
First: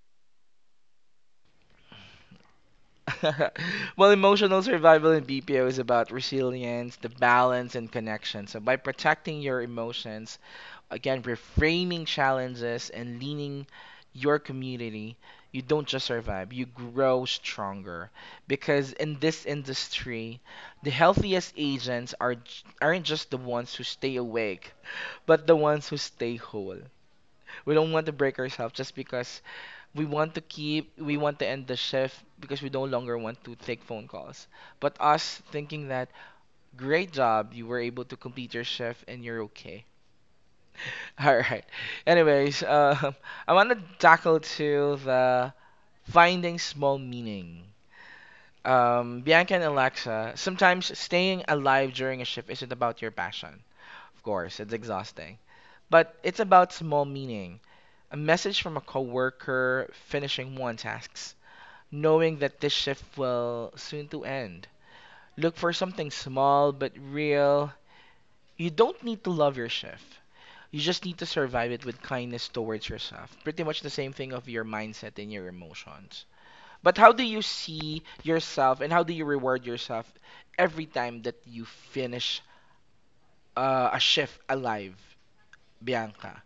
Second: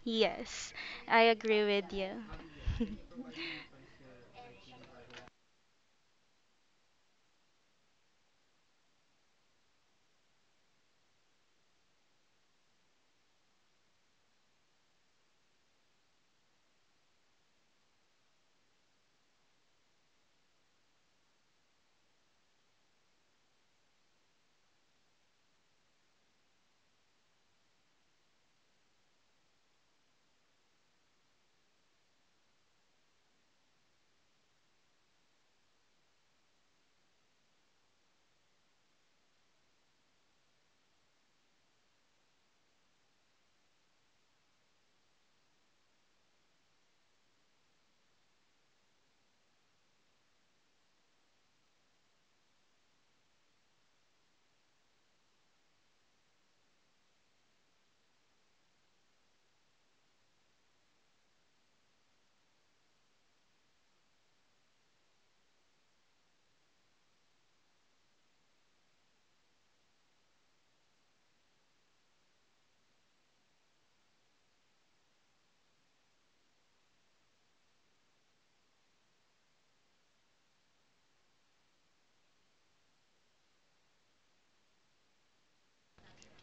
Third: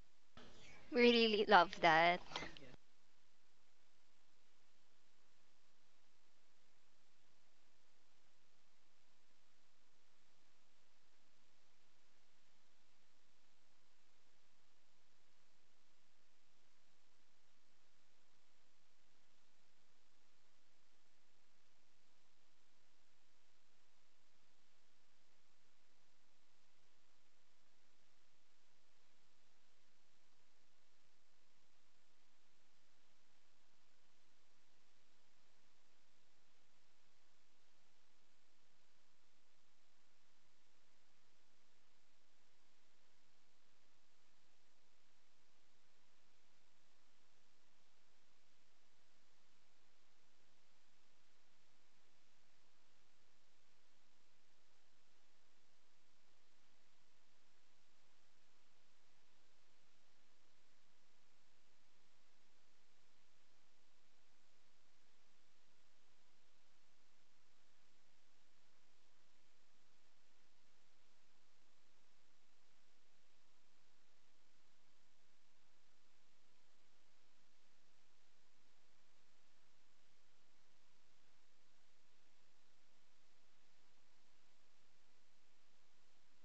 Speaker 3: Yes, I
Speaker 2: Really
Speaker 3: agree
Speaker 2: love
Speaker 3: with you.
Speaker 2: that.
Speaker 3: [laughs]
Speaker 1: [laughs] Well, emotional survival in BPO is about resilience, the balance, and connection. So, by protecting your emotions, again, reframing challenges, and leaning your community, you don't just survive, you grow stronger. Because in this industry, the healthiest agents are, aren't just the ones who stay awake, but the ones who stay whole. We don't want to break ourselves just because we want to end the shift because we no longer want to take phone calls. But us thinking that great job, you were able to complete your shift and you're okay. [laughs] All right. Anyways, [laughs] I want to tackle to the finding small meaning. Bianca and Alexa, sometimes staying alive during a shift isn't about your passion. Of course, it's exhausting. But it's about small meaning, a message from a coworker finishing one tasks, knowing that this shift will soon to end. Look for something small but real. You don't need to love your shift. You just need to survive it with kindness towards yourself. Pretty much the same thing of your mindset and your emotions. But how do you see yourself and how do you reward yourself every time that you finish a shift alive, Bianca?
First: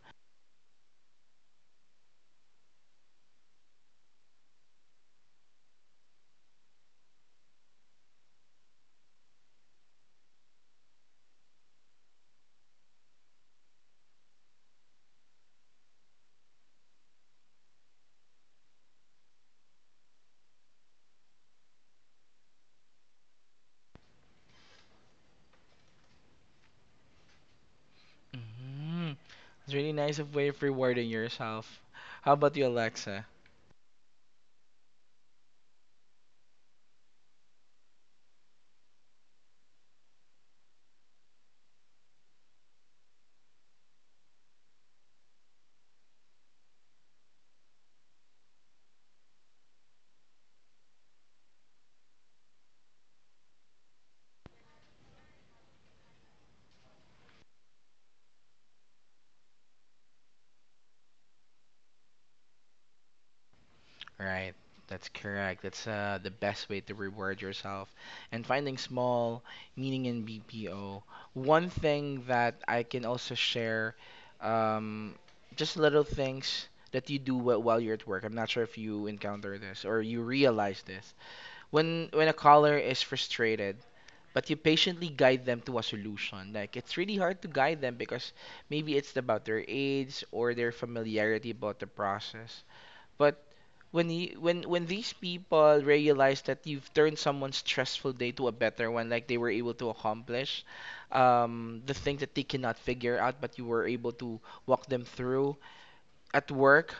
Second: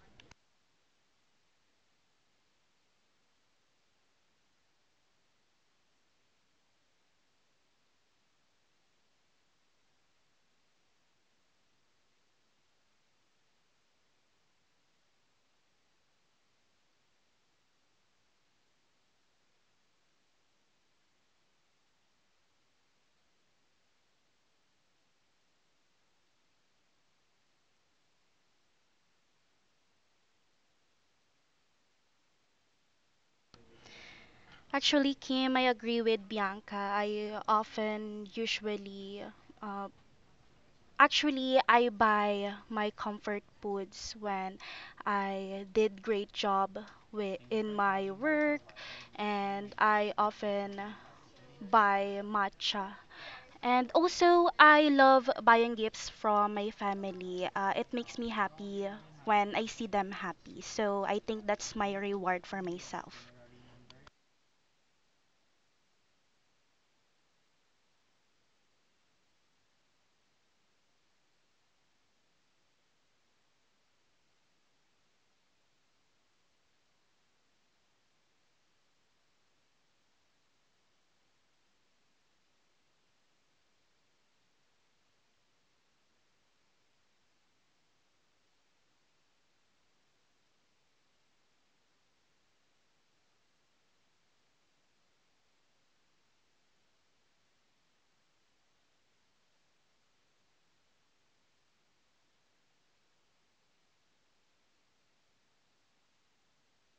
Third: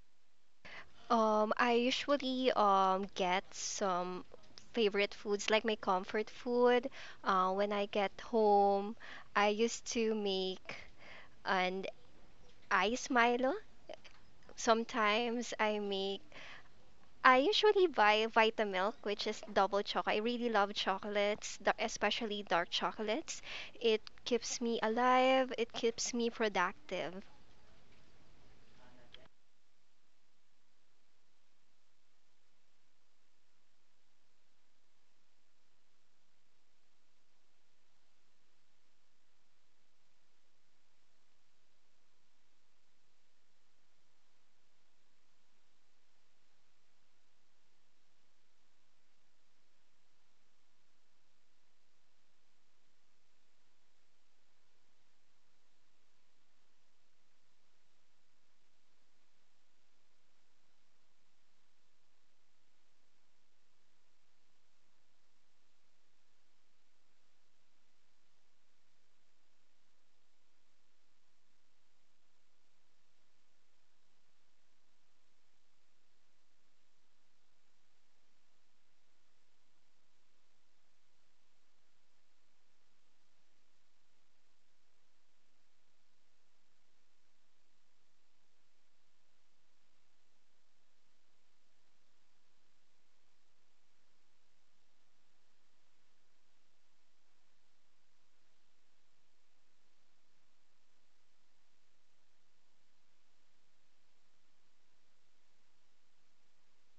Speaker 2: I usually get some favorite foods like my comfort food. When I get home, I used to make an I Smilo. Sometimes I make, I usually buy Vitamilk, which is double chocolate. I really love especially dark chocolates. It keeps me alive, it keeps me productive.
Speaker 1: Mm. It's really nice of way of rewarding yourself. How about you, Alexa?
Speaker 3: Actually, Kim, I agree with Bianca. I often usually uh, actually, I buy my comfort foods when I did great job in my work and I often buy matcha. And also, I love buying gifts from my family. It makes me happy when I see them happy. So I think that's my reward for myself.
Speaker 1: Right. That's correct. That's the best way to reward yourself. And finding small meaning in BPO. One thing that I can also share, um, just little things that you do while you're at work. I'm not sure if you encounter this or you realize this. When a caller is frustrated, but you patiently guide them to a solution. Like it's really hard to guide them because maybe it's about their age or their familiarity about the process. But when you when these people realize that you've turned someone's stressful day to a better one, like they were able to accomplish the things that they cannot figure out, but you were able to walk them through at work,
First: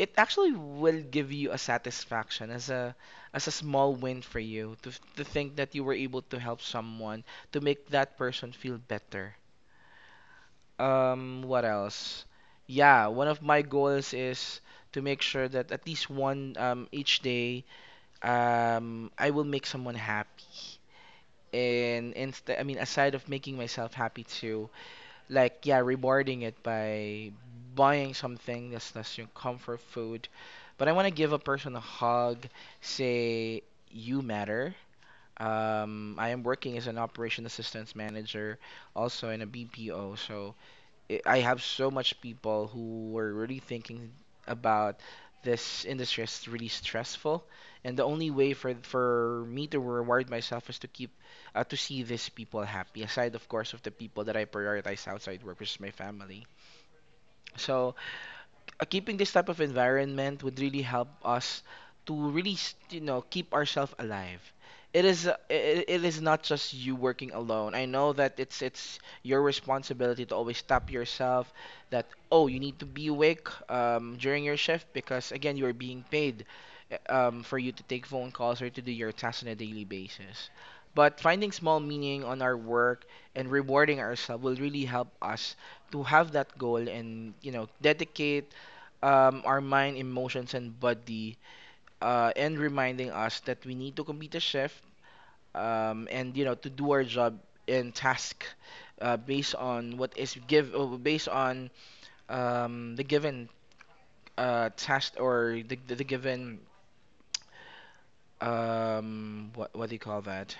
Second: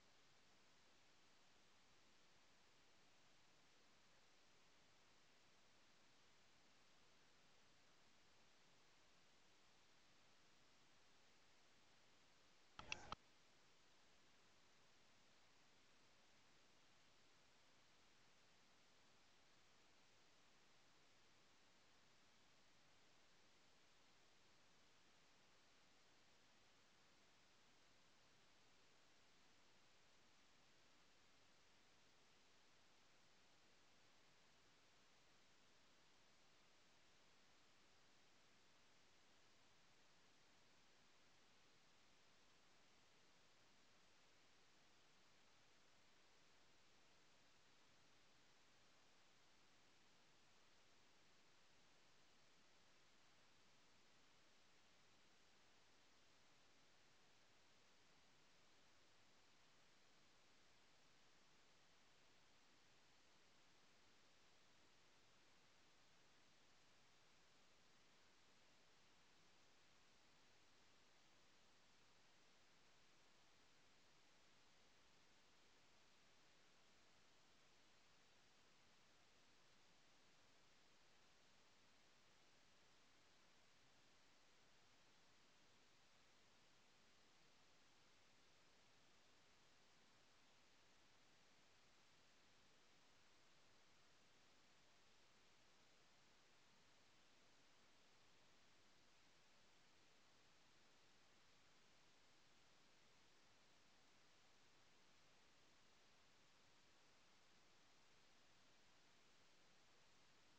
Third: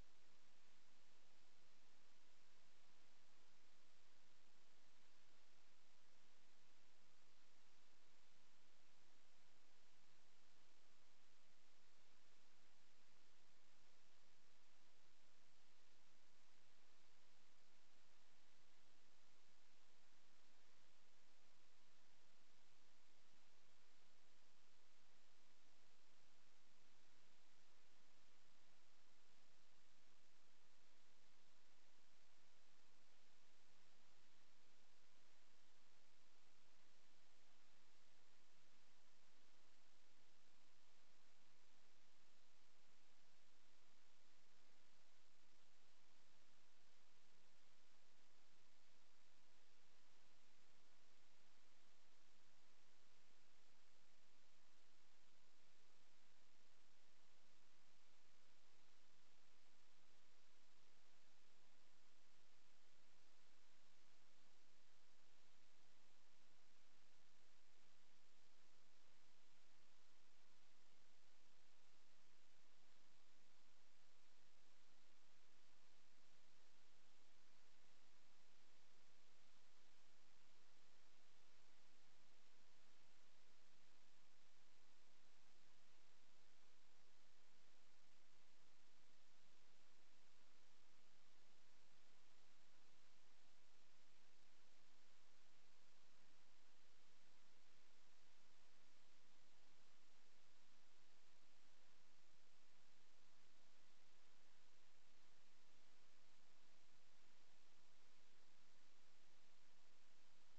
Speaker 1: it actually will give you a satisfaction as a small win for you to think that you were able to help someone to make that person feel better. What else? Yeah, one of my goals is to make sure that at least one each day I will make someone happy. And instead, I mean, aside of making myself happy too, like yeah, rewarding it by buying something that's your comfort food, but I want to give a person a hug, say you matter. I am working as an operation assistance manager also in a BPO. So I have so much people who were really thinking about this industry is really stressful, and the only way for me to reward myself is to keep to see these people happy. Aside, of course, of the people that I prioritize outside work, which is my family. So keeping this type of environment would really help us to really you know, keep ourselves alive. It is it is not just you working alone. I know that it's your responsibility to always tap yourself that, oh, you need to be awake during your shift, because again, you're being paid for you to take phone calls or to do your tasks on a daily basis. But finding small meaning on our work and rewarding ourselves will really help us to have that goal, and you know, dedicate our mind, emotions, and body, and reminding us that we need to complete a shift, and you know, to do our job and task based on the given task, or the given, what do you call that?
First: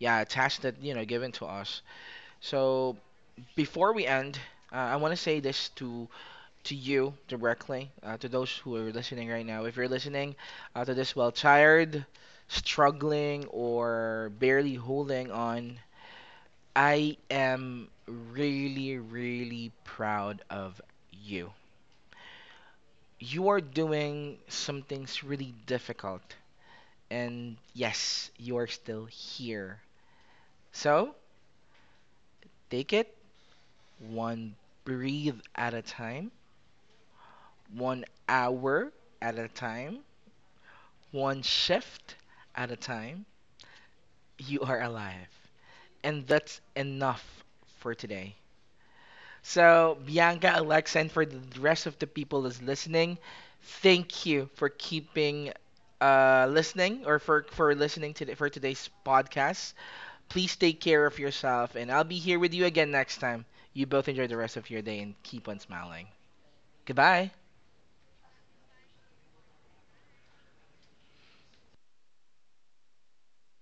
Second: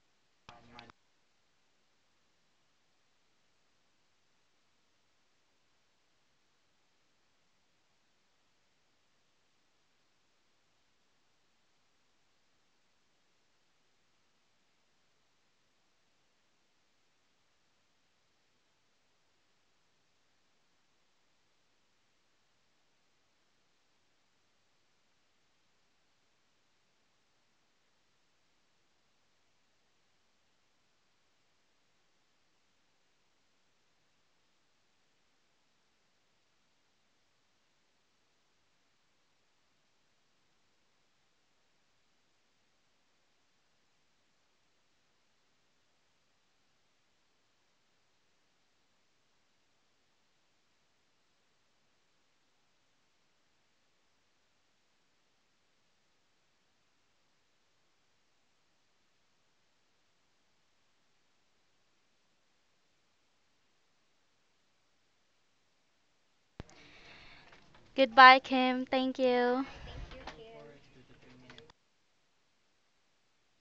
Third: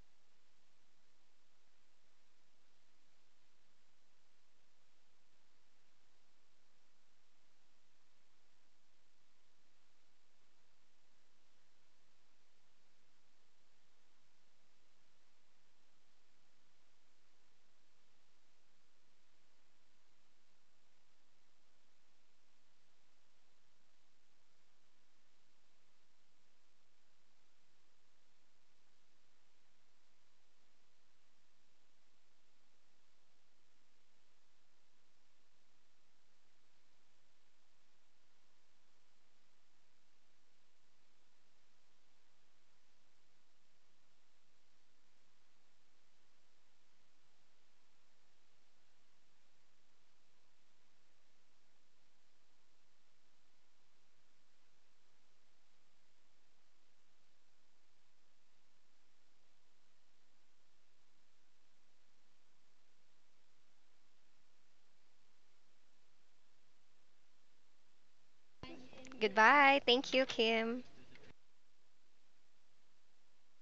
Speaker 1: Yeah, task that, you know, given to us. So before we end, I want to say this to you directly, to those who are listening right now. If you're listening to this while tired, struggling, or barely holding on, I am really, really proud of you. You are doing some things really difficult, and yes, you are still here. So take it one breathe at a time, 1 hour at a time, one shift at a time, you are alive. And that's enough for today. So, Bianca, Alexa, and for the rest of the people that's listening, thank you for keeping listening, or for listening to the, for today's podcast. Please take care of yourself, and I'll be here with you again next time. You both enjoy the rest of your day and keep on smiling. Goodbye.
Speaker 3: Goodbye, Kim. Thank you.
Speaker 2: Goodbye. Thank you, Kim.